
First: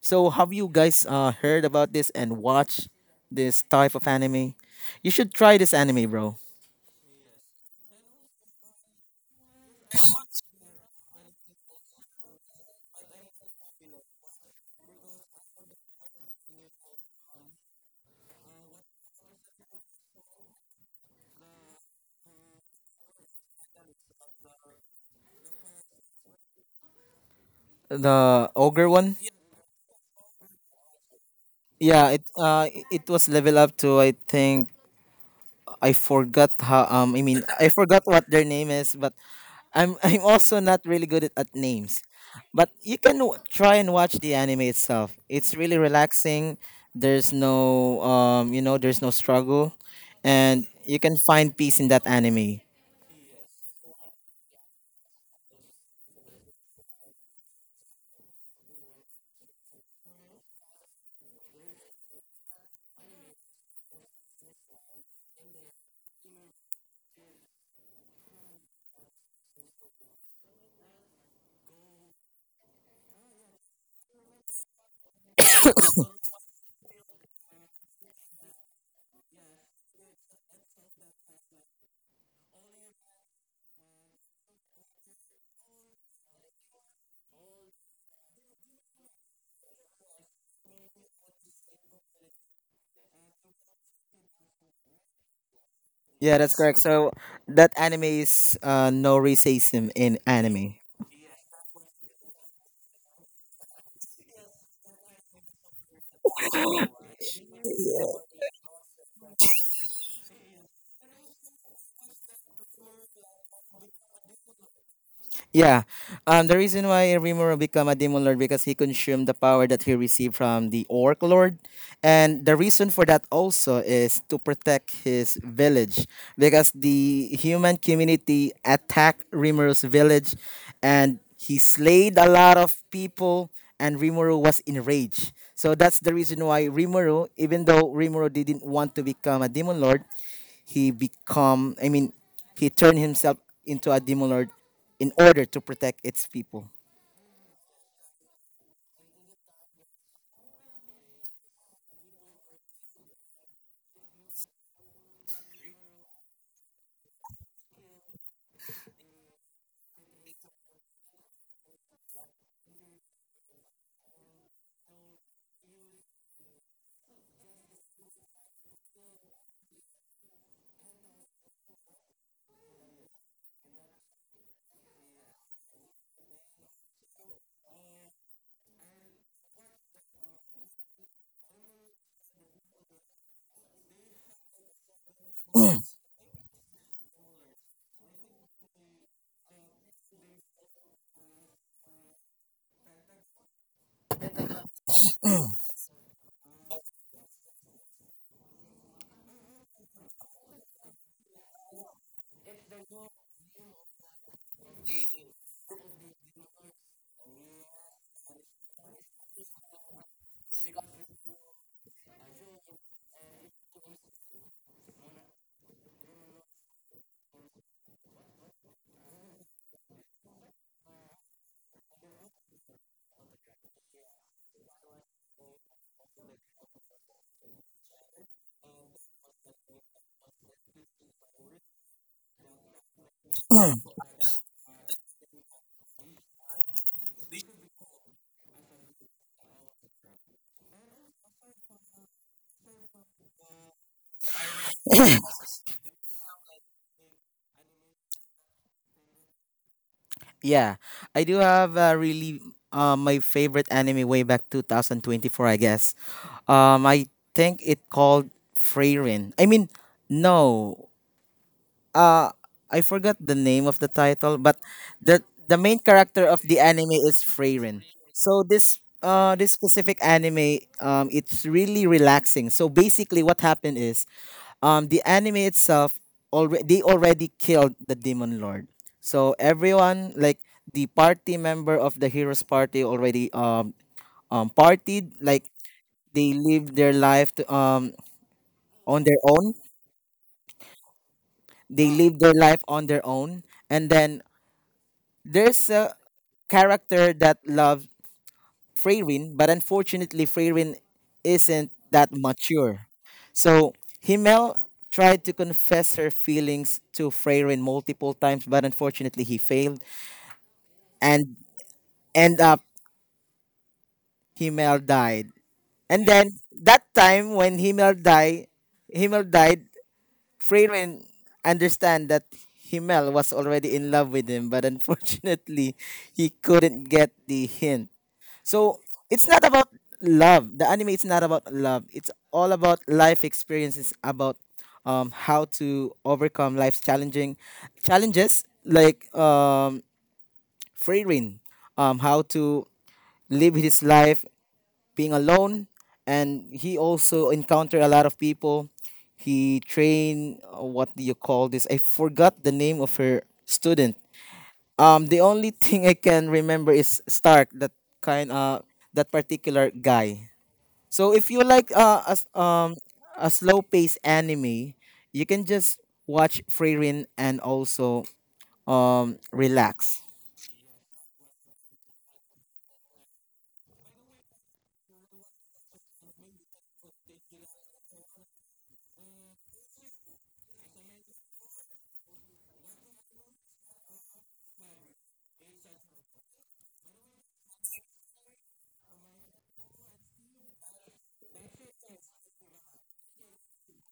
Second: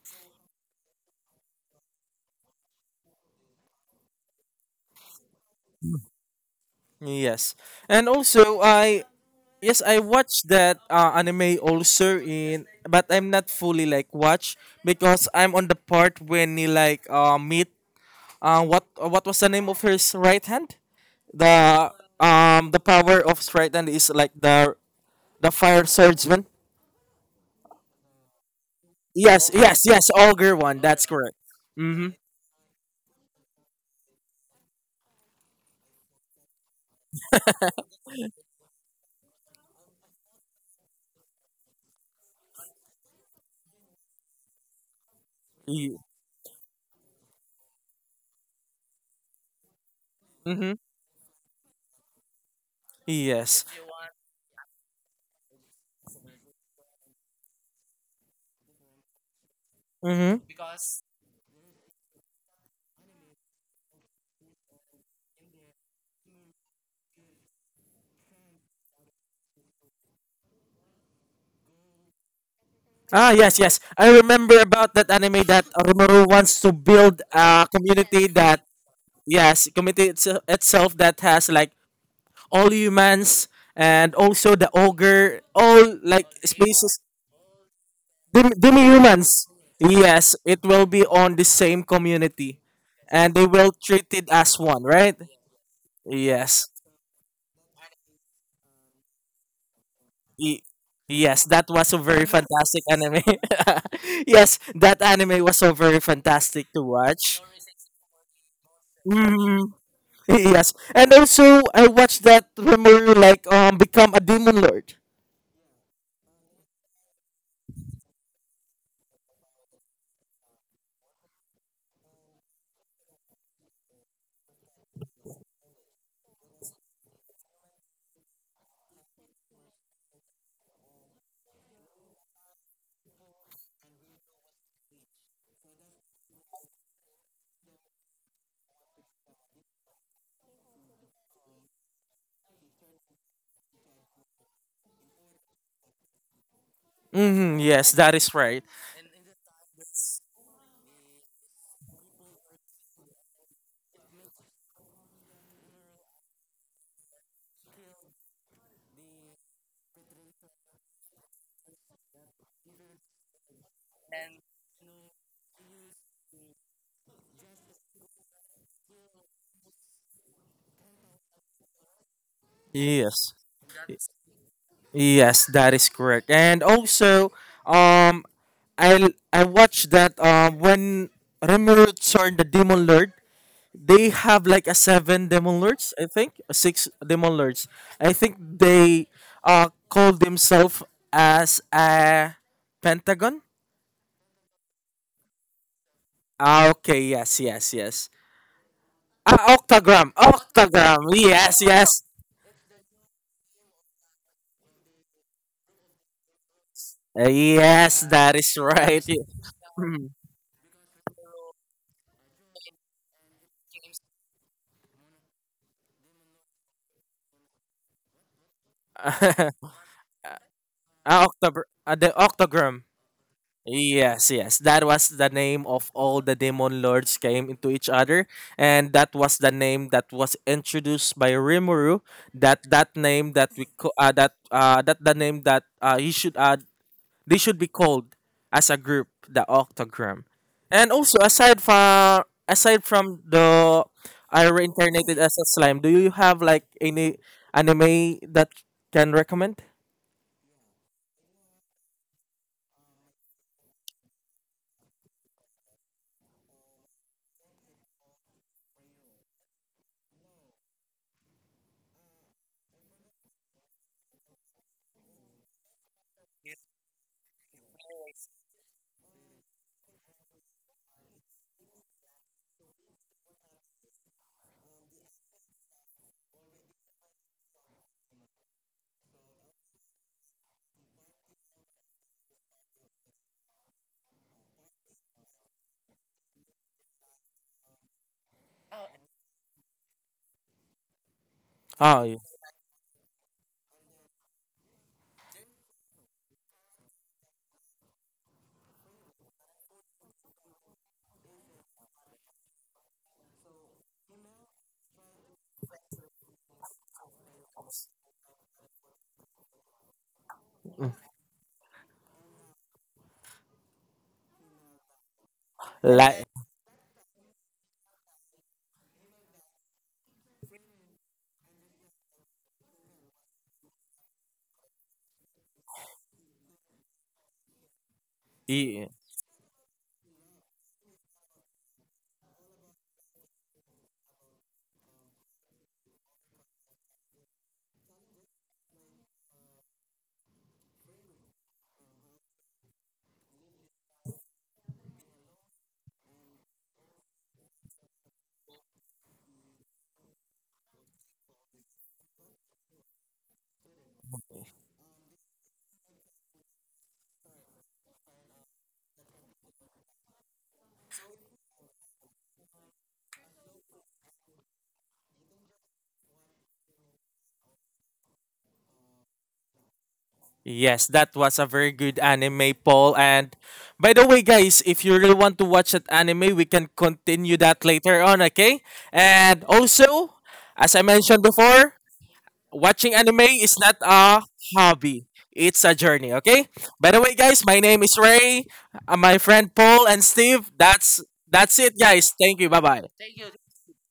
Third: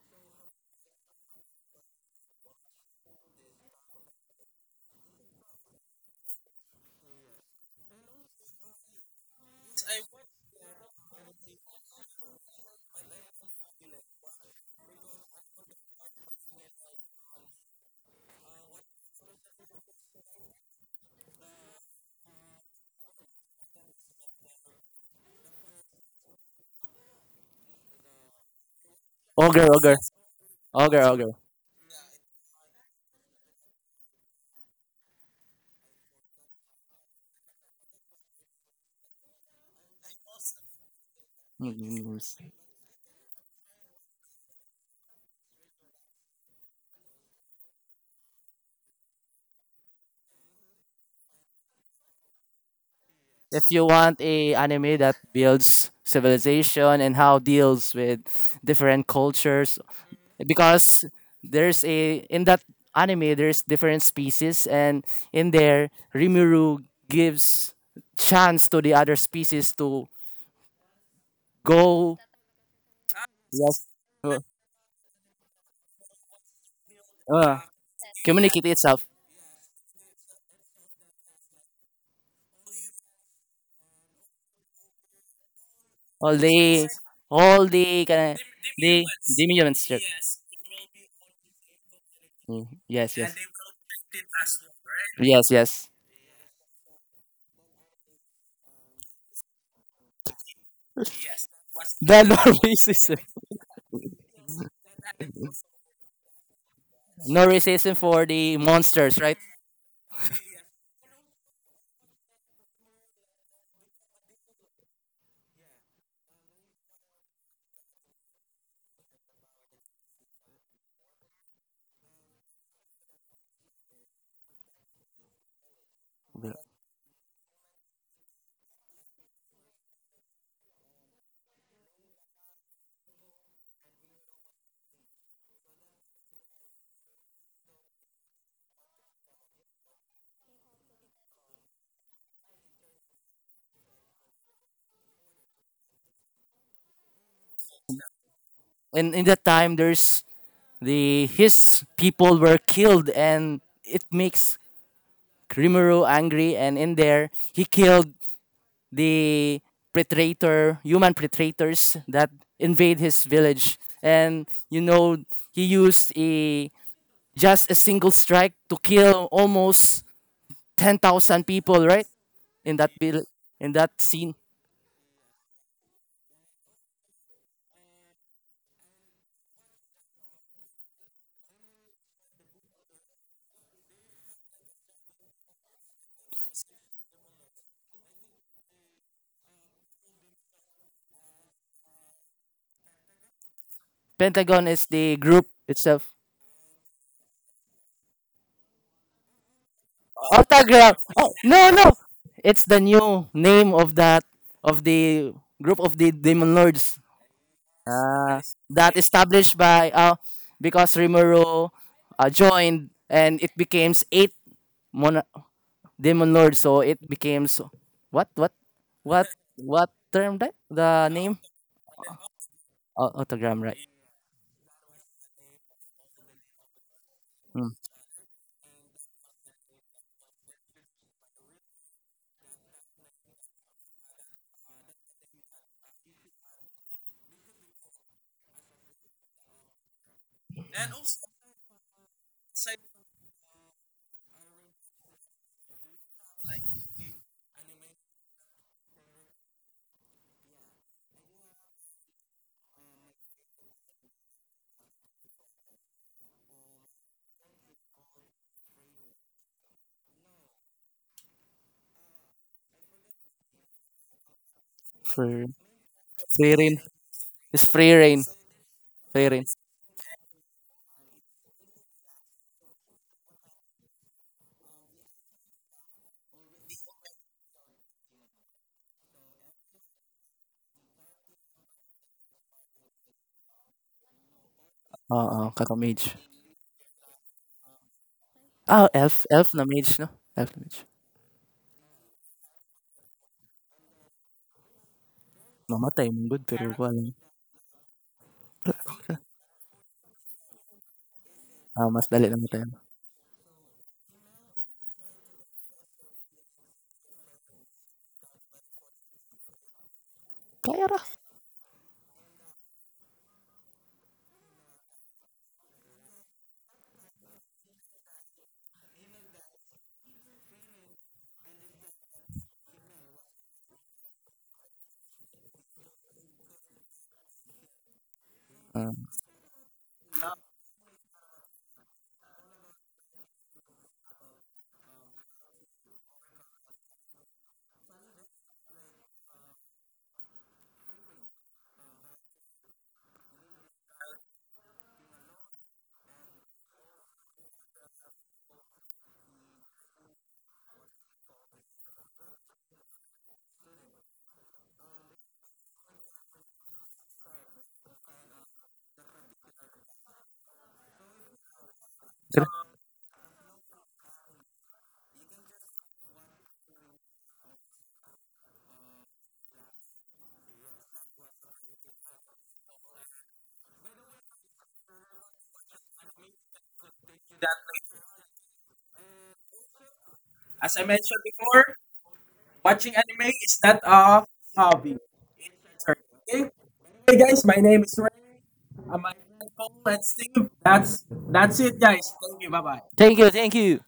So have you guys, uh, heard about this and watch this type of anime? You should try this anime, bro. Yes, and also I Yes, I watched that uh, anime also in, but I'm not fully like watch because I'm on the part when he like uh, meet uh, what uh, what was the name of his right hand? The um the power of his right hand is like the the fire swordsman. The ogre one. Yes, Ogre, yes, ogre, yes, ogre one. ogre, That's ogre. correct. Mm-hmm. Yeah, it uh i- it was level up to, I think. I forgot how, um I mean I forgot what their name is, but I'm [laughs] I'm also not really good at, at Mm, mm, names, mm. but you can, w- try and watch the anime itself. It's really relaxing. There's no um you know there's no struggle, and Mm-hmm. you can find peace in that anime. If Yes. you want a anime that builds civilization, and how deals with different cultures, Mm-hmm. because there's a in that anime there's different species, and in there, Rimuru gives chance to the other species to go. Ah, yes, yes. Yes, I uh, remember about that anime that Oromaru wants to build uh, a community that communicate itself. yes, committee itse- itself that has like all humans and also the ogre, all like all the, species, all the kind of demi the humans. demons, Yes, yes, it will be on the same community, yes, and they will treat it as one, right? yes, yes. Yeah, that's Yes. correct. So that anime is, uh, no racism in Y- anime. Yes, that was a The [laughs] very no fantastic racism. anime. [laughs] Yes, that anime was so very fantastic to watch. No racism for the monsters, right? Mm, [laughs] yes, and also I watched that Remoru like um become a demon lord. Yeah, um, the reason why Rimuru became a demon lord because he consumed the power that he received from the Orc Lord, and the reason for that also is to protect his village because the human community attacked Rimuru village and he slayed a lot of people and Rimuru was enraged. So that's the reason why Rimuru, even though Rimuru didn't want to become a demon lord, he become, I mean, he turned himself into a demon lord in order to protect its people. Hmm, yes, that is right. And in that time, there's the his people were killed, and it makes Rimuru angry. And in there, he killed the predator, human predators that invade his village. And you know, he used a just a single strike to kill almost ten thousand people, right? In that bill, Yes. in that Y- scene. Yes, that is correct. And also, um, I I watched that um when Remuruts are the Demon Lord, they have like a seven Demon Lords, I think, a six Demon Lords. I think they uh call themselves as a Pentagon. Pentagon is the group itself. Ah, okay, yes, yes, yes. Ah, octagram, Autograph. octagram. Oh, Yes, no, no. yes, It's the new name of that of the group of the Demon Lords, uh, yes. That uh, is that right. established by, uh, because Rimuru, uh, joined, and it becomes eight mon- Demon Lords. So it becomes what what what [laughs] what term, that the Ah, name. october, ah, the Octogram. Oh, autogram, right? Yes, yes. That was the name of all the demon lords came into Mm. each other, and that was the name that was introduced by Rimuru. That that name that we co- uh, that uh, that the name that uh, he should uh, they should be called as a group, the Octogram. And also aside from aside from the I Reincarnated as a Slime, do you have like any anime that can recommend? Yeah, I do have, uh, really, uh, my favorite anime way back twenty twenty-four, I guess. Um, I think it called Freyrin. I mean, no, uh I forgot the name of the title, but the Free, the main character of the free reign. anime is It's Freyrin. free reign. So this Free uh reign. this specific anime, um it's really relaxing. So basically what happened is, um the anime itself already they already killed the demon lord. So everyone like the party member of the heroes party already, um um partied like Oo, oh, mage. they live their life to, um Ah, on their elf. Elf own. na mage, no? Elf na mage. They Oh, yeah. live their life on their own, and then there's a Mamatay, mong good, pero ko alam. character that loves Freyrin, but unfortunately Freyrin isn't Ah, that mas balik nama time. mature. So Himmel tried to confess her feelings to Freyrin multiple times, but unfortunately he failed Tak payah lah. and end up Himmel died. And Like then that time when Himmel died, Himmel died, Freyrin understand that Himmel was already in love with him, but unfortunately he couldn't get the hint. So Ye- Ah. it's not about love. The anime, it's not about love. It's all about life experiences about, um how to overcome life's challenging challenges, like, um free reign, um how to live his life being alone, and he also encountered a lot of people. He trained, uh, what do you call this? I forgot the name of her student. Um, the only [laughs] thing I can remember is Stark, that kind, uh, that particular guy. So if you like, uh, a s- um a slow paced anime, you can just watch Free Rin and also, um relax. yes, that was a very good anime, Paul. And by the way, guys, if you really want to watch that anime, we can continue that later on, okay? And also, as I mentioned before, watching anime is not a hobby, it's a journey, okay? By the way, guys, my name is Ray, uh, my friend Paul and Steve. That's that's it, guys. Thank you. Bye bye. Thank you, thank you.